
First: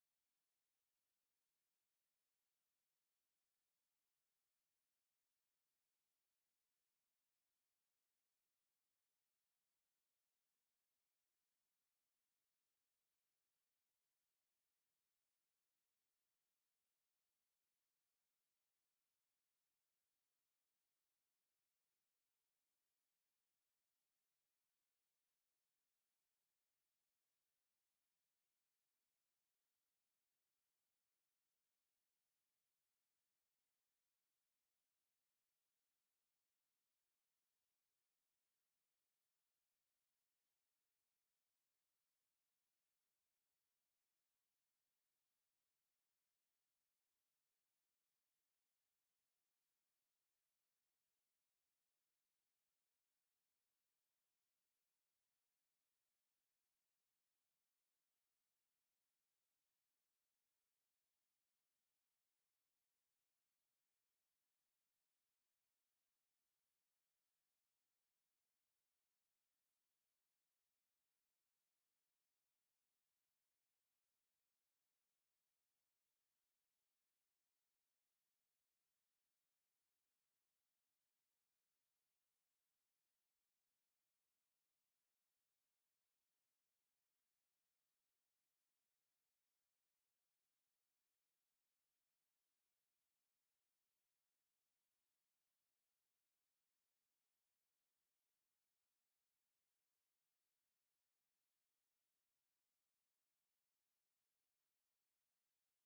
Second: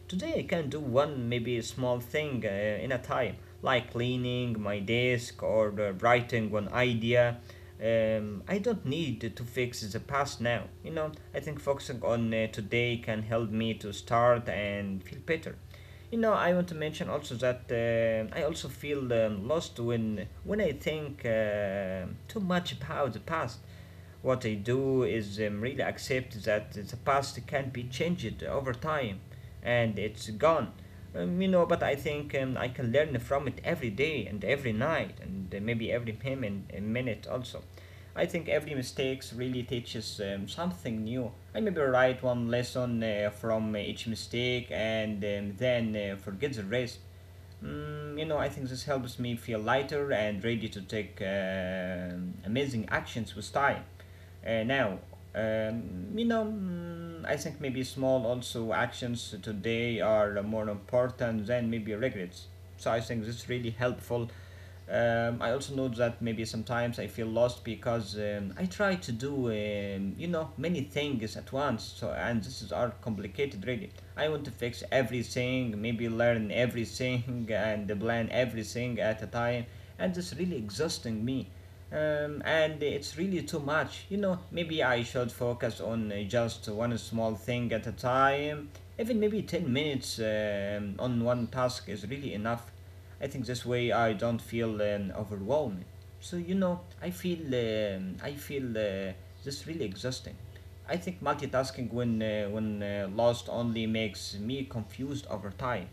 Today I can do one maybe small thing in a time, like cleaning my desk or writing one idea. I don't need to fix the past now. You know, I think focusing on today can help me to start and feel better. You know, I want to mention also that I also feel lost when I think too much about the past. What I do is really accept that the past can be changed over time, and it's gone. But I think I can learn from it every day and every night, and maybe minute also. I think every mistakes really teaches something new. I maybe write one lesson from each mistake and then forget the rest. Mm, you know, I think this helps me feel lighter and ready to take amazing actions with time. Now, you know, mm, I think maybe small also actions today are more important than maybe regrets. So I think this is really helpful. I also know that maybe sometimes I feel lost because I try to do, many things at once. So and this is are complicated really. I want to fix everything, maybe learn everything and plan everything at a time, and this really exhausting me. And it's really too much. You know, maybe I should focus on just one small thing at a time. Even maybe 10 minutes on one task is really enough. I think this way I don't feel overwhelmed. So you know, I feel this really exhausting. I think multitasking when lost only makes me confused over time.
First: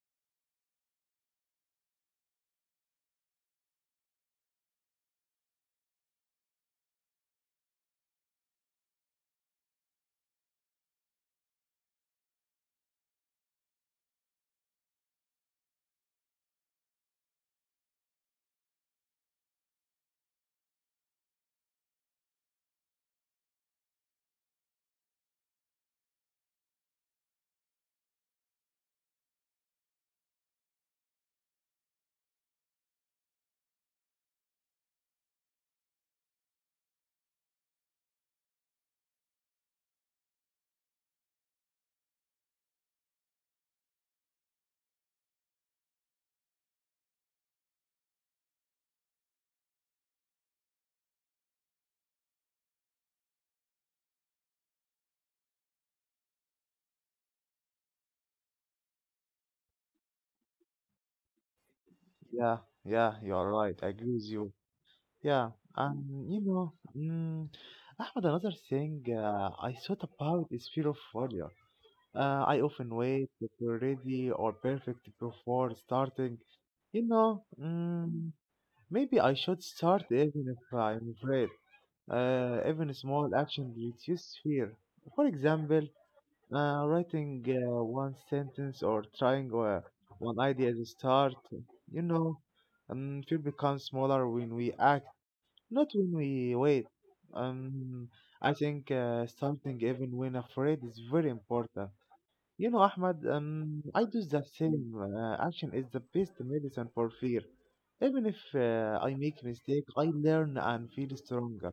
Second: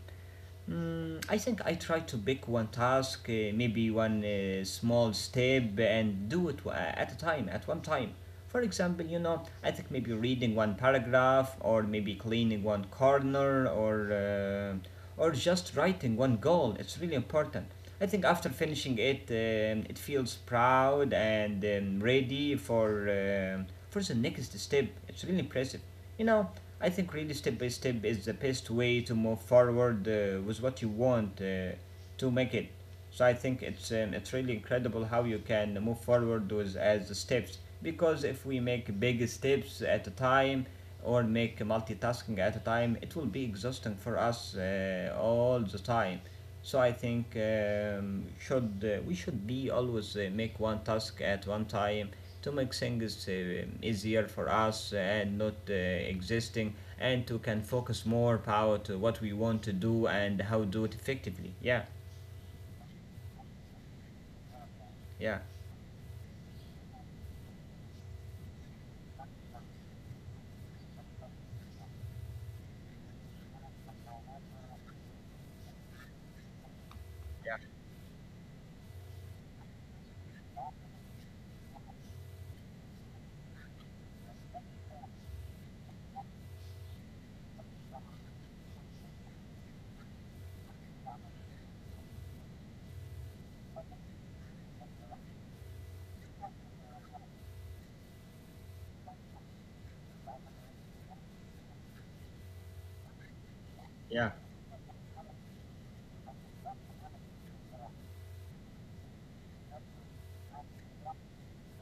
Mm, I think I try to pick one task, maybe one small step, and do it at a time, at one time. For example, you know, I think maybe reading one paragraph, or maybe cleaning one corner, or just writing one goal. It's really important. I think after finishing it, it feels proud and ready for the next step. It's really impressive. You know, I think really step by step is the best way to move forward with what you want to make it. So I think it's really incredible how you can move forward with as the steps, because if we make big steps at a time or make multitasking at a time, it will be exhausting for us all the time. So I think should we should be always make one task at one time to make things easier for us and not existing and to can focus more power to what we want to do and how do it effectively. Yeah, Yeah, yeah, you are right. I agree with you. yeah. Yeah, and you know, Ahmed, another thing I thought about is fear of failure. I often wait to for ready or perfect before starting. You know, Yeah, maybe I should start even if I'm afraid. Even small action reduces fear. For example, writing one sentence or trying one idea to start. You know, fear becomes smaller when we act, not when we wait. Um, I think starting even when afraid is very important. You know, Ahmad, I do yeah, the same. Action is the best medicine for fear. Even if I make mistake, I learn and feel stronger.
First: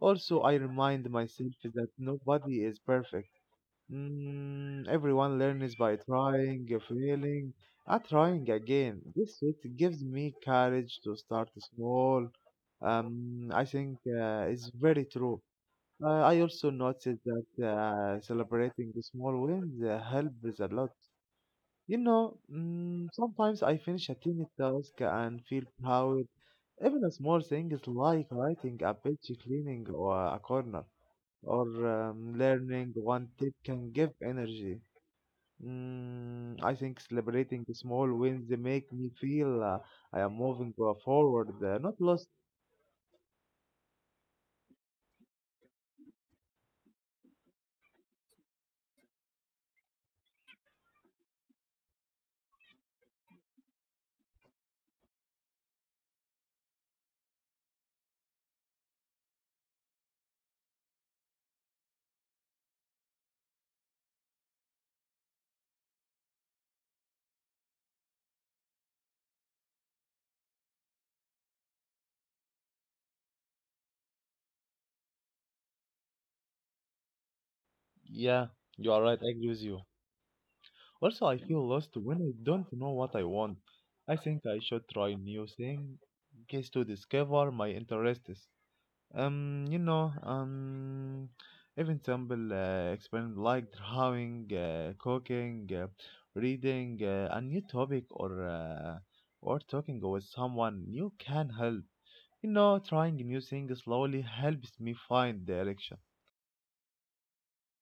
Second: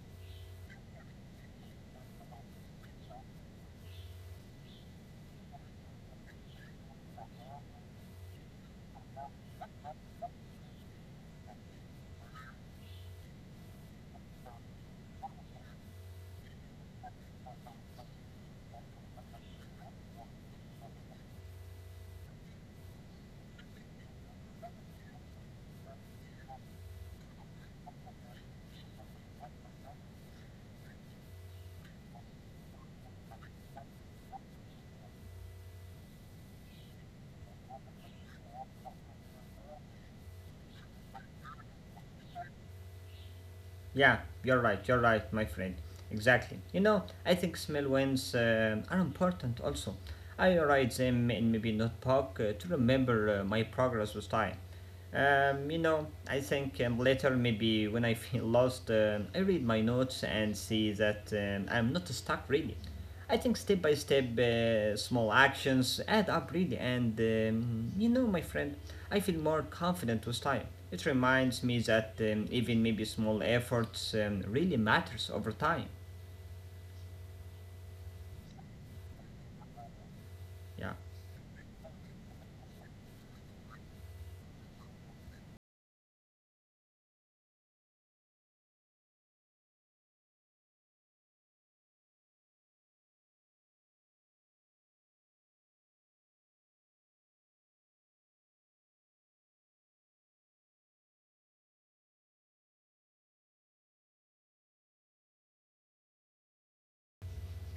Also, I remind myself that nobody is perfect. Everyone learns by trying, failing, and trying again. This it gives me courage to start small. I think it's very true. I also noticed that celebrating the small wins helps a lot. You know, sometimes I finish a tiny task and feel proud. Even a small thing is like writing a page, cleaning or a corner or learning one tip can give energy. I think celebrating the small wins they make me feel I am moving forward, not lost. yeah, you're right, my friend. Exactly. You know, I think smell wins are important also. I write them in maybe notebook to remember my progress with time. I think later, maybe when I feel lost, I read my notes and see that I'm not stuck really. I think step by step, small actions add up really, and you know, my friend, I feel more confident with time. It reminds me that even maybe small efforts really matters over time. Yeah, you are right. I agree with you. Yeah. Also, I feel lost when I don't know what I want. I think I should try new things to discover my interests. You know, even simple experiment like drawing, cooking, reading a new topic, or talking with someone you can help. You know, trying new things slowly helps me find direction.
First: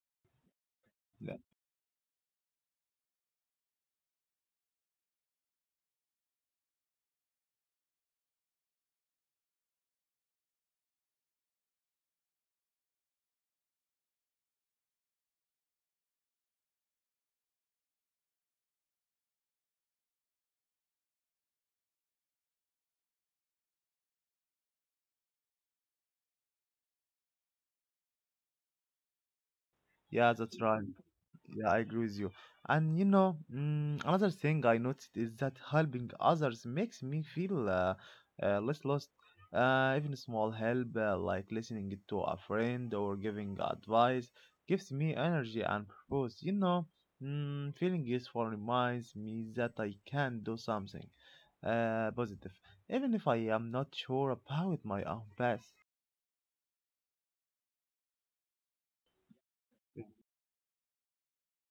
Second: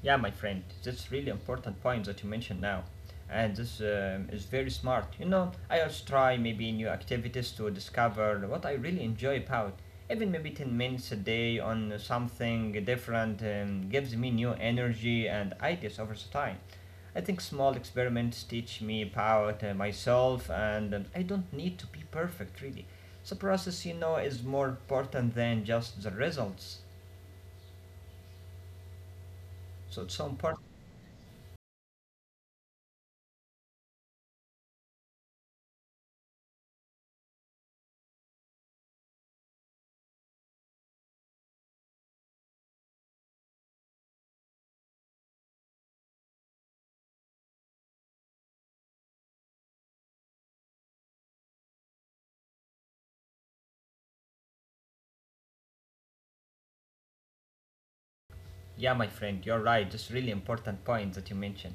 Yeah, my friend, that's really Yeah, important point that you mentioned now. And this is very smart. You know, I also try maybe new activities to discover what I really enjoy about. Even maybe 10 minutes a day on something different gives me new energy and ideas over the time. I think small experiments teach me about myself and I don't need to be perfect really. The process, you know, is more important than just the results. So it's so yeah, that's important. right. Yeah, I agree with you. And you know, another thing I noticed is that helping others makes me feel less lost. Even small help, like listening to a friend or giving advice, gives me energy and purpose. You know, feeling useful reminds me that I can do something positive, even if I am not sure about my own path. Yeah, my friend, you're right. Just really important point that you mentioned.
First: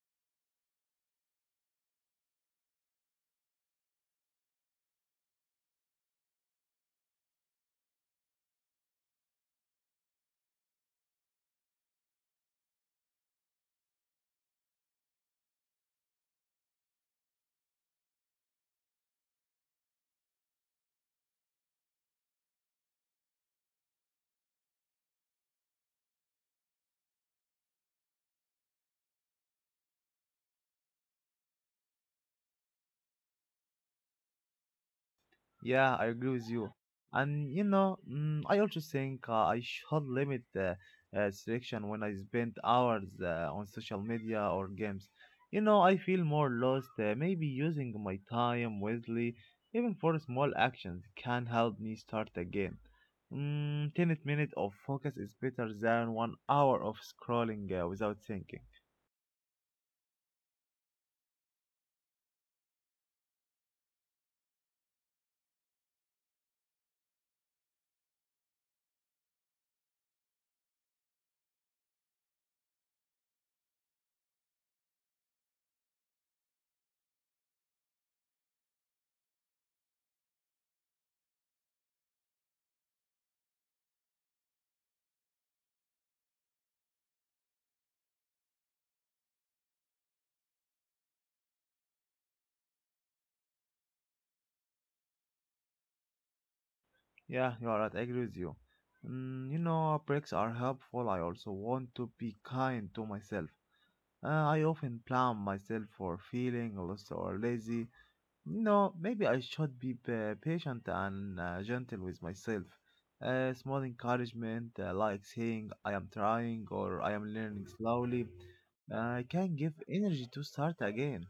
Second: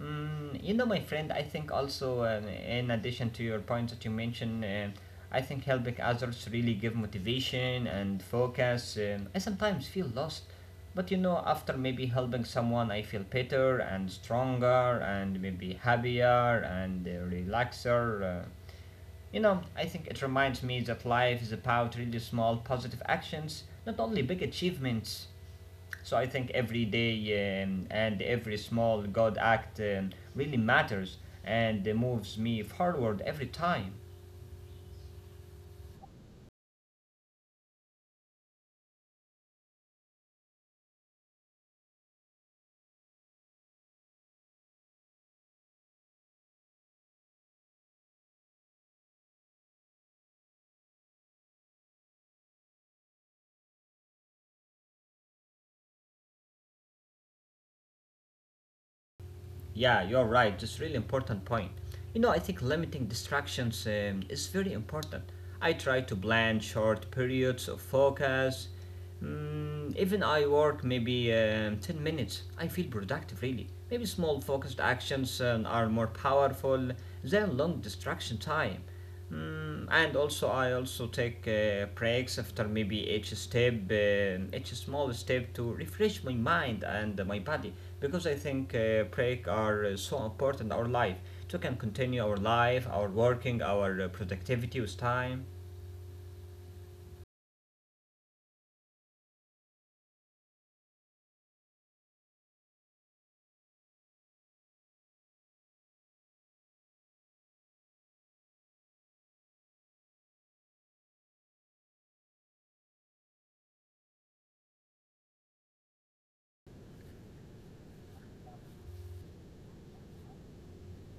Mm, you know, my friend, I think also in addition to your points that you mentioned, I think helping others really give motivation and focus. I sometimes feel lost, but you know, after maybe helping someone, I feel better and stronger and maybe happier and relaxer. You know, I think it reminds me that life is about really small positive actions, not only big achievements. So I think every day and every small God act really matters and moves me forward every time. Yeah, I agree with you. And you know, I also think I should limit selection when I spend hours on social media or games. You know, I feel more lost. Maybe using my time wisely, even for small actions, can help me start again. 10 minutes of focus is better than 1 hour of scrolling without thinking. Yeah, you're right. Just really important point. You know, I think limiting distractions is very important. I try to plan short periods of focus. Mm, even I work maybe 10 minutes. I feel productive really. Maybe small focused actions are more powerful than long distraction time. Mm, and also I also take breaks after maybe each step, each small step to refresh my mind and my body, because I think break are so important in our life to can continue our life, our working, our productivity with time. Yeah, you are right. I agree with you. You know, breaks are helpful. I also want to be kind to myself. I often blame myself for feeling lost or lazy. No, maybe I should be patient and gentle with myself. Small encouragement, like saying I am trying or I am learning slowly, can give energy to start again.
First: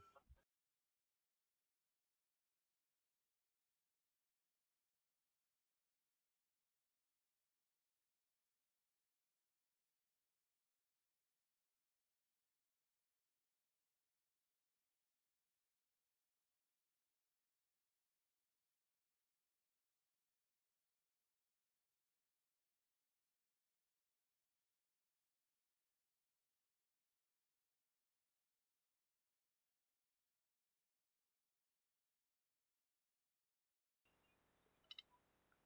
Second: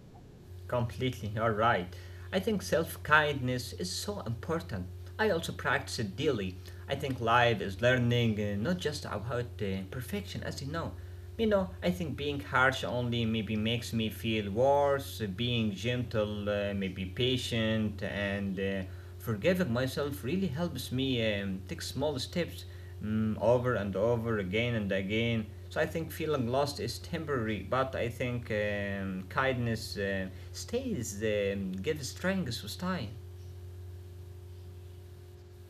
Completely, you're right. I think self kindness is so important. I also practice it daily. I think life is learning not just about perfection, as you know. You know, I think being harsh only maybe makes me feel worse, being gentle, maybe patient, and forgiving myself really helps me take small steps over and over again and again. So I think feeling lost is temporary, but I think kindness stays, gives strength with time.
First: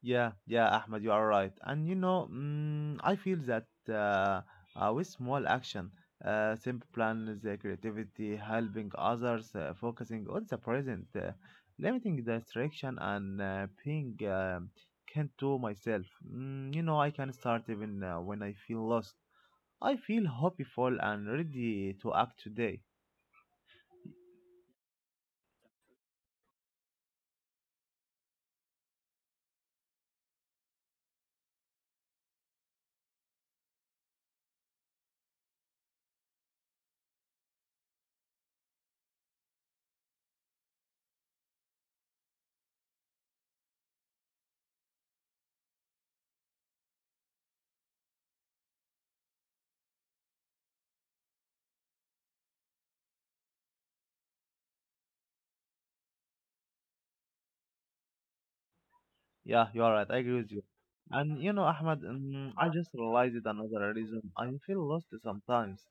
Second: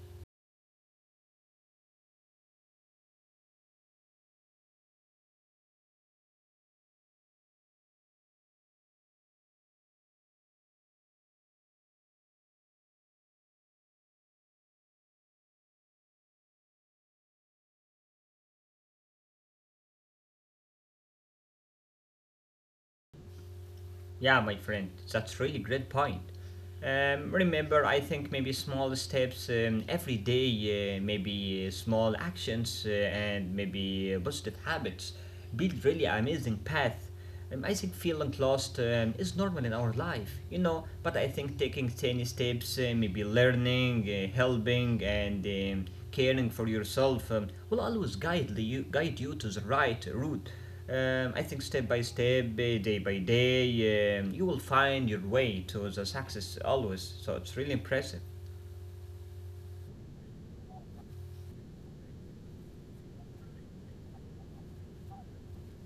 Yeah, yeah, Ahmed, you are right. And you know, mm, I feel that with small action, simple plans, creativity, helping others, focusing on the present, limiting distraction, and being kind to myself. Mm, you know, I can start even when I feel lost. I feel hopeful and ready to act today. Yeah, my friend, that's really great point. Remember, I think maybe small steps every day, maybe small actions and maybe positive habits build really amazing path. I think feeling lost is normal in our life. But I think taking tiny steps, maybe learning, helping, and caring for yourself will always guide you to the right route. I think step by step, day by day, you will find your way to the success always. So it's really impressive. Yeah, you are right. I agree with you. And you know, Ahmad, I just realized another reason I feel lost sometimes.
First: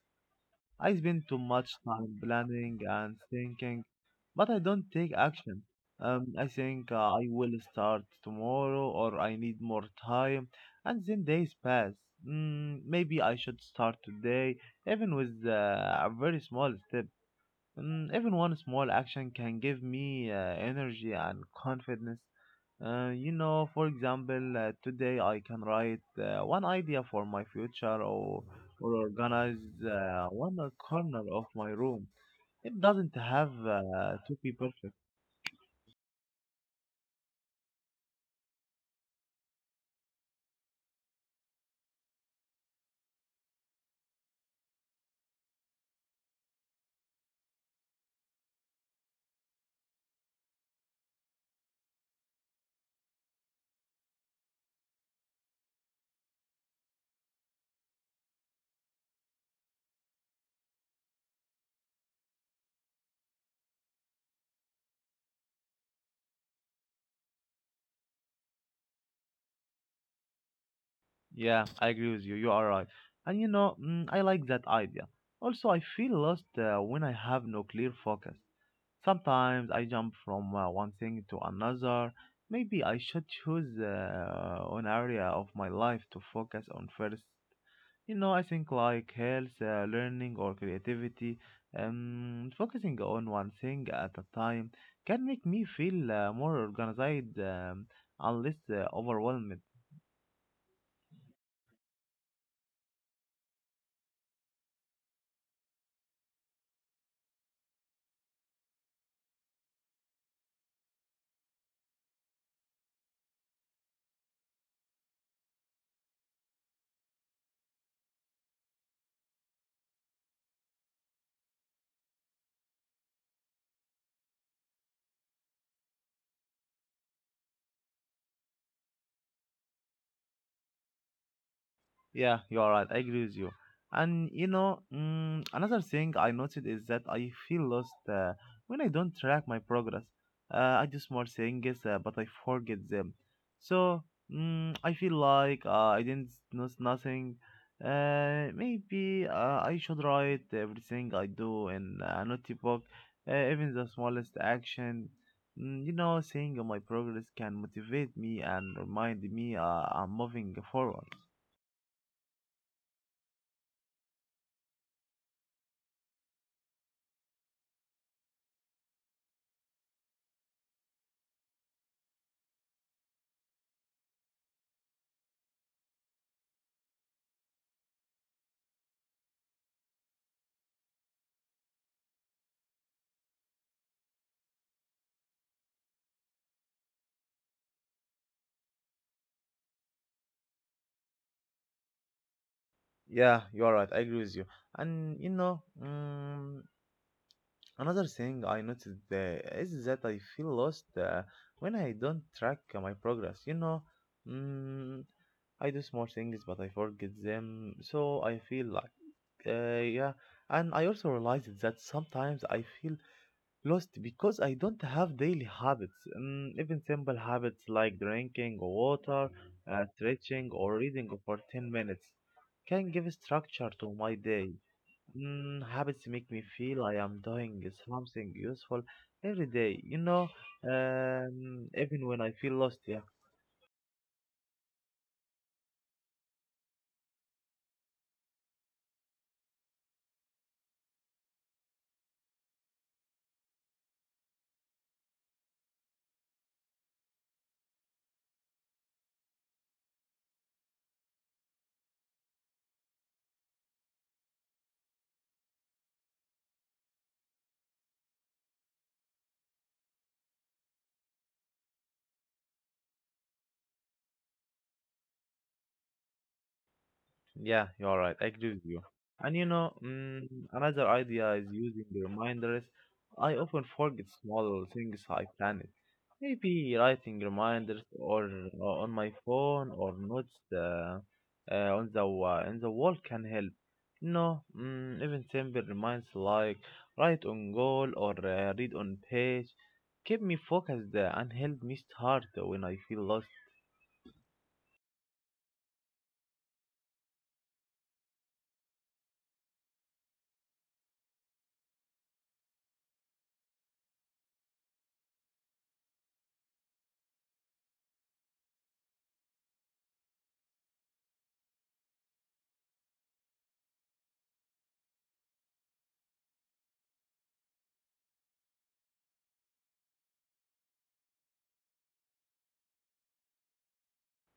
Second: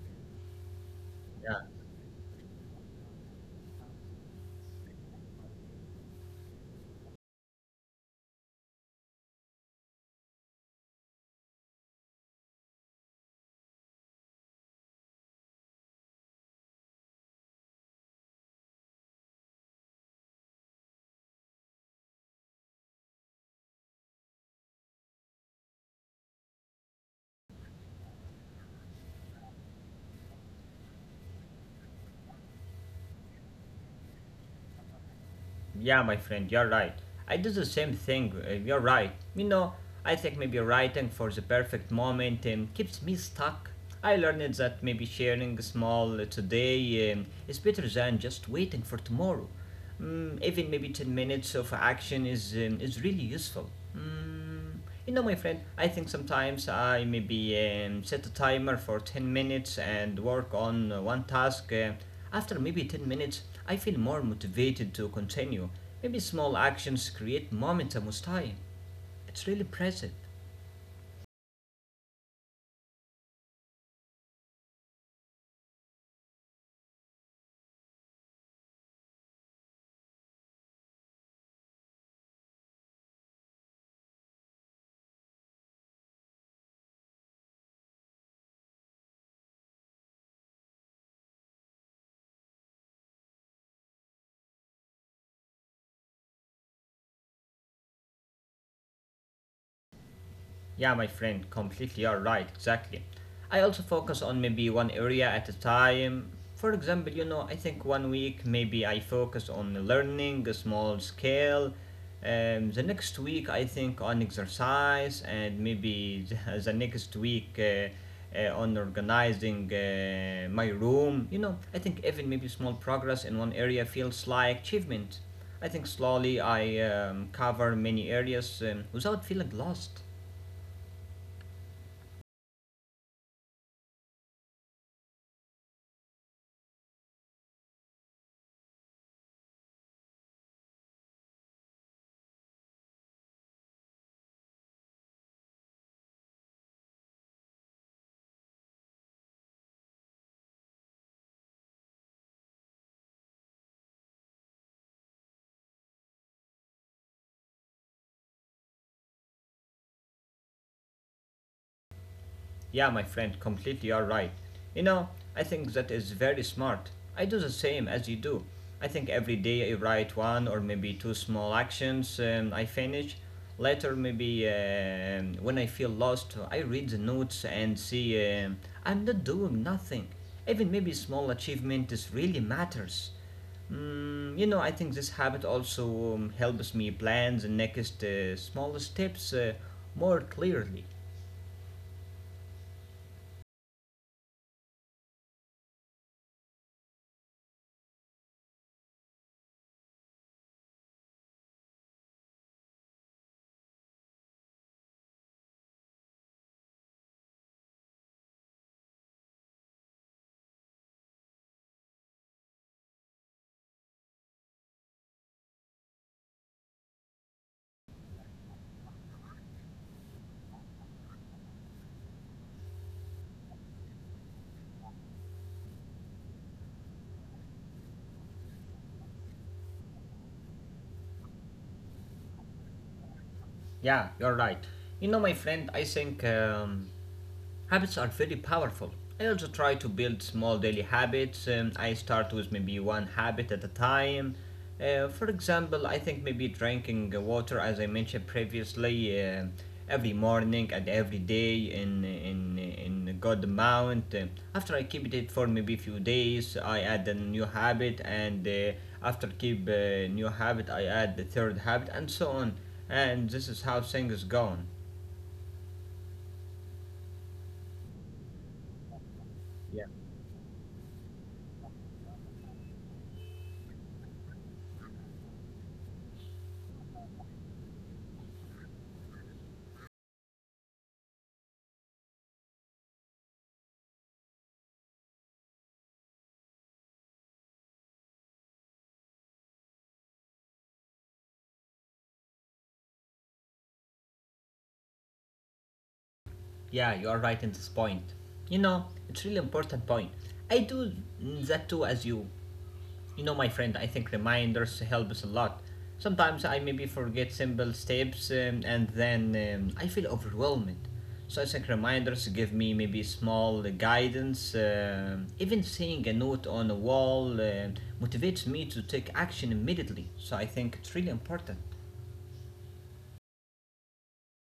I spend too Yeah, much time planning and thinking, but I don't take action. I think I will start tomorrow or I need more time, and then days pass. Mm, maybe I should start today, even with a very small step. Even one small action can give me energy and confidence. You know, for example, today I can write one idea for my future or organize one corner of my room. It doesn't have to be perfect. yeah, my friend, you're right. I do the same thing. You're right. You know, I think maybe writing for the perfect moment keeps me stuck. I learned that maybe sharing small today is better than just waiting for tomorrow. Even maybe 10 minutes of action is really useful. Mm, Mm, You know, my friend, I think sometimes I maybe set a timer for 10 minutes and work on one task. After maybe 10 minutes, I feel more motivated to continue. Maybe small actions create momentum with time. It's really present. Yeah, I agree with you. You are right. And you know, mm, I like that idea. Also, I feel lost when I have no clear focus. Sometimes I jump from one thing to another. Maybe I should choose an area of my life to focus on first. You know, I think like health, learning, or creativity. Focusing on one thing at a time can make me feel more organized and less overwhelmed. Yeah, my friend, completely. You're right, exactly. I also focus on maybe one area at a time. For example, you know, I think one week maybe I focus on learning a small scale. The next week I think on exercise, and maybe the next week on organizing my room. You know, I think even maybe small progress in one area feels like achievement. I think slowly I cover many areas without feeling lost. Yeah, you are right. I agree with you. And you know, mm, another thing I noticed is that I feel lost when I don't track my progress. I do small things, but I forget them. So mm, I feel like I didn't know nothing. Maybe I should write everything I do in a notebook, even the smallest action. Mm, you know, seeing my progress can motivate me and remind me I'm moving forward. Yeah, my friend, completely are right. You know, I think that is very smart. I do the same as you do. I think every day I write one or maybe two small actions I finish. Later, maybe when I feel lost, I read the notes and see um, I'm not doing nothing. Even maybe small achievements really matters. You know, I think this habit also helps me plan the next small steps more clearly. Yeah, you are right. I agree with you. And you know, mm, another thing I noticed is that I feel lost when I don't track my progress. You know, mm, I do small things, but I forget them, so I feel like, yeah. And I also realized that sometimes I feel lost because I don't have daily habits, mm, even simple habits like drinking water, stretching, or reading for 10 minutes can give structure to my day. Mm, habits make me feel I am doing something useful every day, you know, even when I feel lost. Yeah. Yeah, you're right. You know, my friend, I think habits are very powerful. I also try to build small daily habits. I start with maybe one habit at a time. For example, I think maybe drinking water, as I mentioned previously, every morning and every day in a good amount. After I keep it for maybe a few days, I add a new habit, and after keep a new habit, I add the third habit, and so on. And this is how things is going. Yeah, you are right. I agree with you. And you Yeah. know, mm, another idea is using the reminders. I often forget small things I planned. Maybe writing reminders or on my phone or notes on the on the wall can help. No, mm, even simple reminds like write on goal or read on page keep me focused and help me start when I feel lost. Yeah, you are right in this point. You know, it's really important point. I do that too as you. You know, my friend, I think reminders help us a lot. Sometimes I maybe forget simple steps and then I feel overwhelmed. So I think reminders give me maybe small guidance. Even seeing a note on a wall motivates me to take action immediately. So I think it's really important.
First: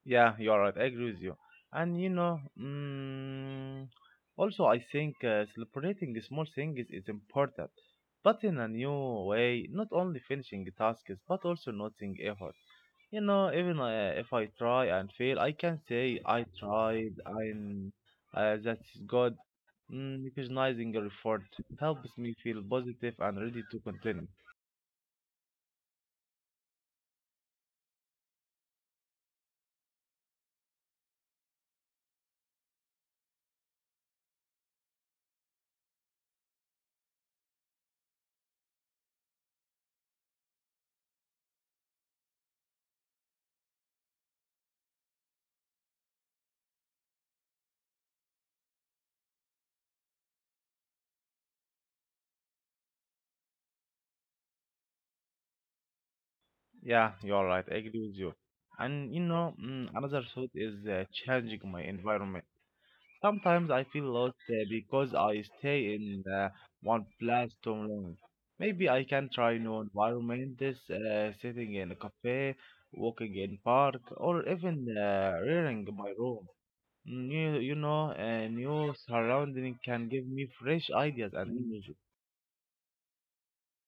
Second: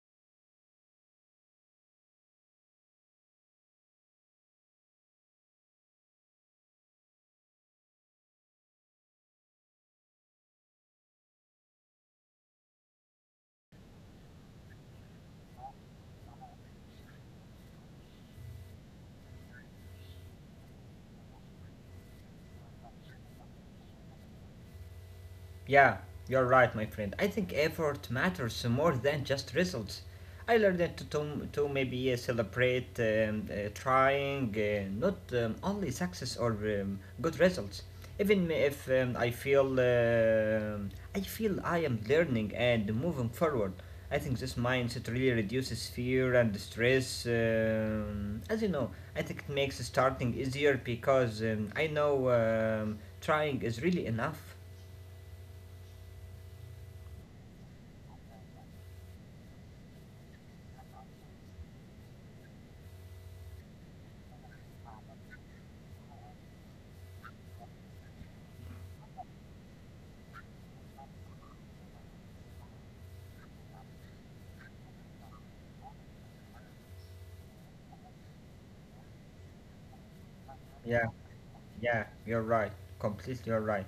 Yeah, you are right. I agree with you. And you know, mm, also I think celebrating small things is important, but in a new way. Not only finishing tasks, but also noting effort. You know, even if I try and fail, I can say I tried. And that's good. Mm, recognizing your effort helps me feel positive and ready to continue. Yeah, you're right, my friend. I think effort matters more than just results. I learned that to maybe celebrate trying, not only success or good results. Even if I feel I feel I am learning and moving forward. I think this mindset really reduces fear and stress. As you know, I think it makes starting easier because I know trying is really enough. Yeah, you are right. I agree with you. And you know, mm, another thought is changing my environment. Sometimes I feel lost because I stay in one place too long. Maybe I can try new environments, sitting in a cafe, walking in park, or even reading my room. You know, a new surrounding can give me fresh Yeah. ideas and energy. Yeah, you're right. Completely you're right.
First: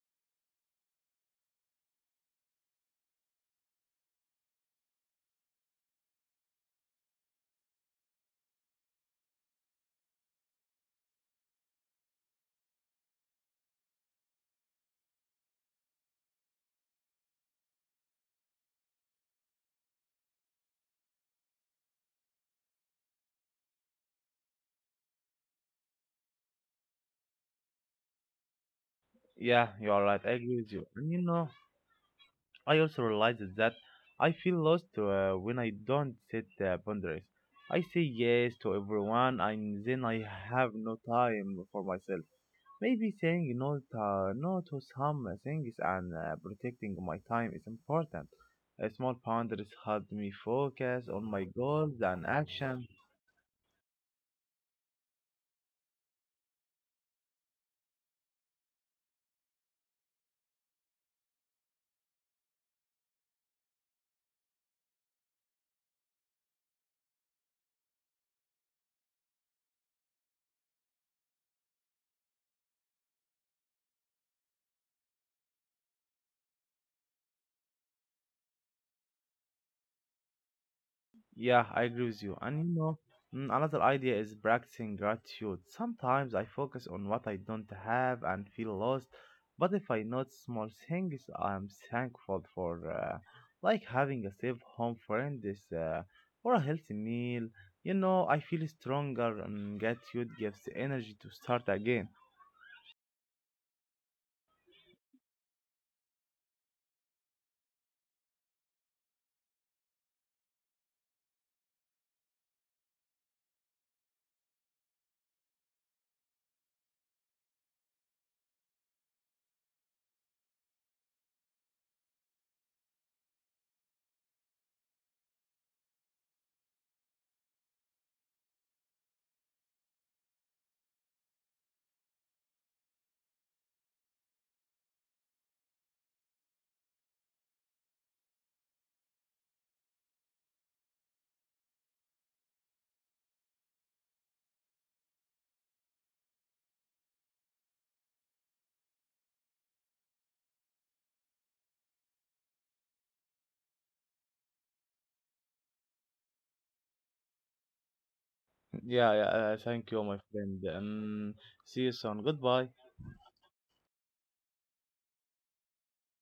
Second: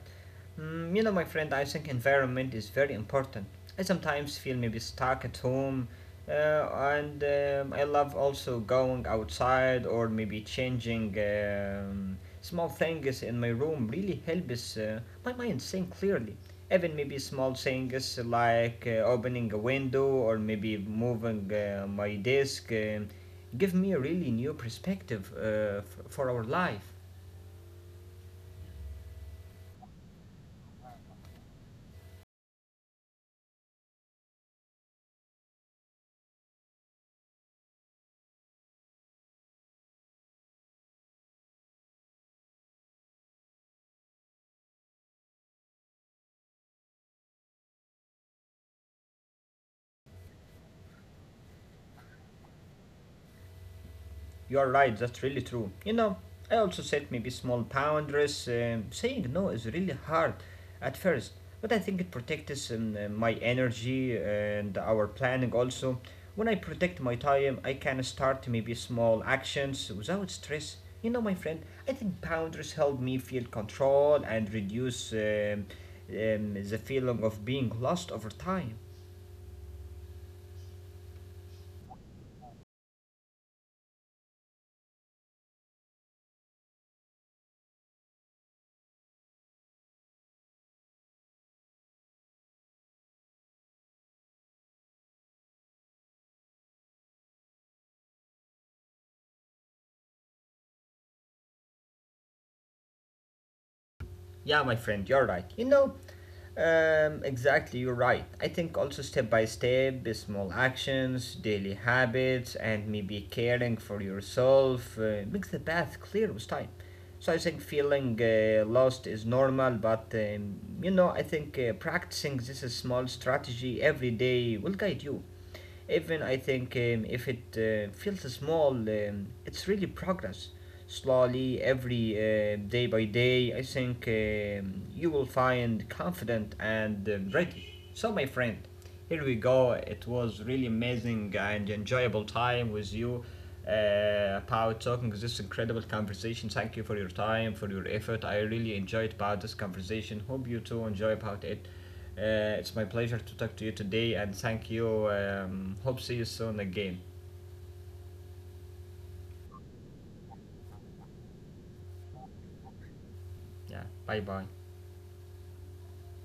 You know, my friend, I think environment is very important. I sometimes feel maybe stuck at home, uh, and I love also going outside or maybe changing small things in my room really helps my mind think clearly. Even maybe small things like opening a window or maybe moving my desk give me a really new perspective for our life. Yeah, you are right. I agree with you. And you know, I also realized that I feel lost when I don't set boundaries. I say yes to everyone, and then I have no time for myself. Maybe saying no to some things and protecting my time is important. Small boundaries help me focus on my goals and actions. You're right, that's really true. You know, I also set maybe small boundaries. Saying no is really hard at first, but I think it protects my energy and our planning also. When I protect my time, I can start maybe small actions without stress. You know, my friend, I think boundaries help me feel control and reduce the feeling of being lost over time. Yeah, I agree with you. And you know, mm, another idea is practicing gratitude. Sometimes I focus on what I don't have and feel lost, but if I notice small things I'm thankful for, like having a safe home friend this, or a healthy meal, you know, I feel stronger and gratitude gives the energy to start again. Yeah, my friend, you're right. You know, exactly, you're right. I think also step by step, the small actions, daily habits, and maybe caring for yourself makes the path clear with time. So I think feeling lost is normal, but you know, I think practicing this small strategy every day will guide you. Even I think if it feels small, it's really progress. Slowly, every day by day, I think you will find confident and ready. So, my friend, here we go. It was really amazing and enjoyable time with you about talking this incredible conversation. Thank you for your time, for your effort. I really enjoyed about this conversation. Hope you too enjoy about it. It's my pleasure to talk to you today and thank you. Hope see you soon again. Yeah, yeah, thank you, my friend. See you soon. Goodbye. Yeah, bye bye.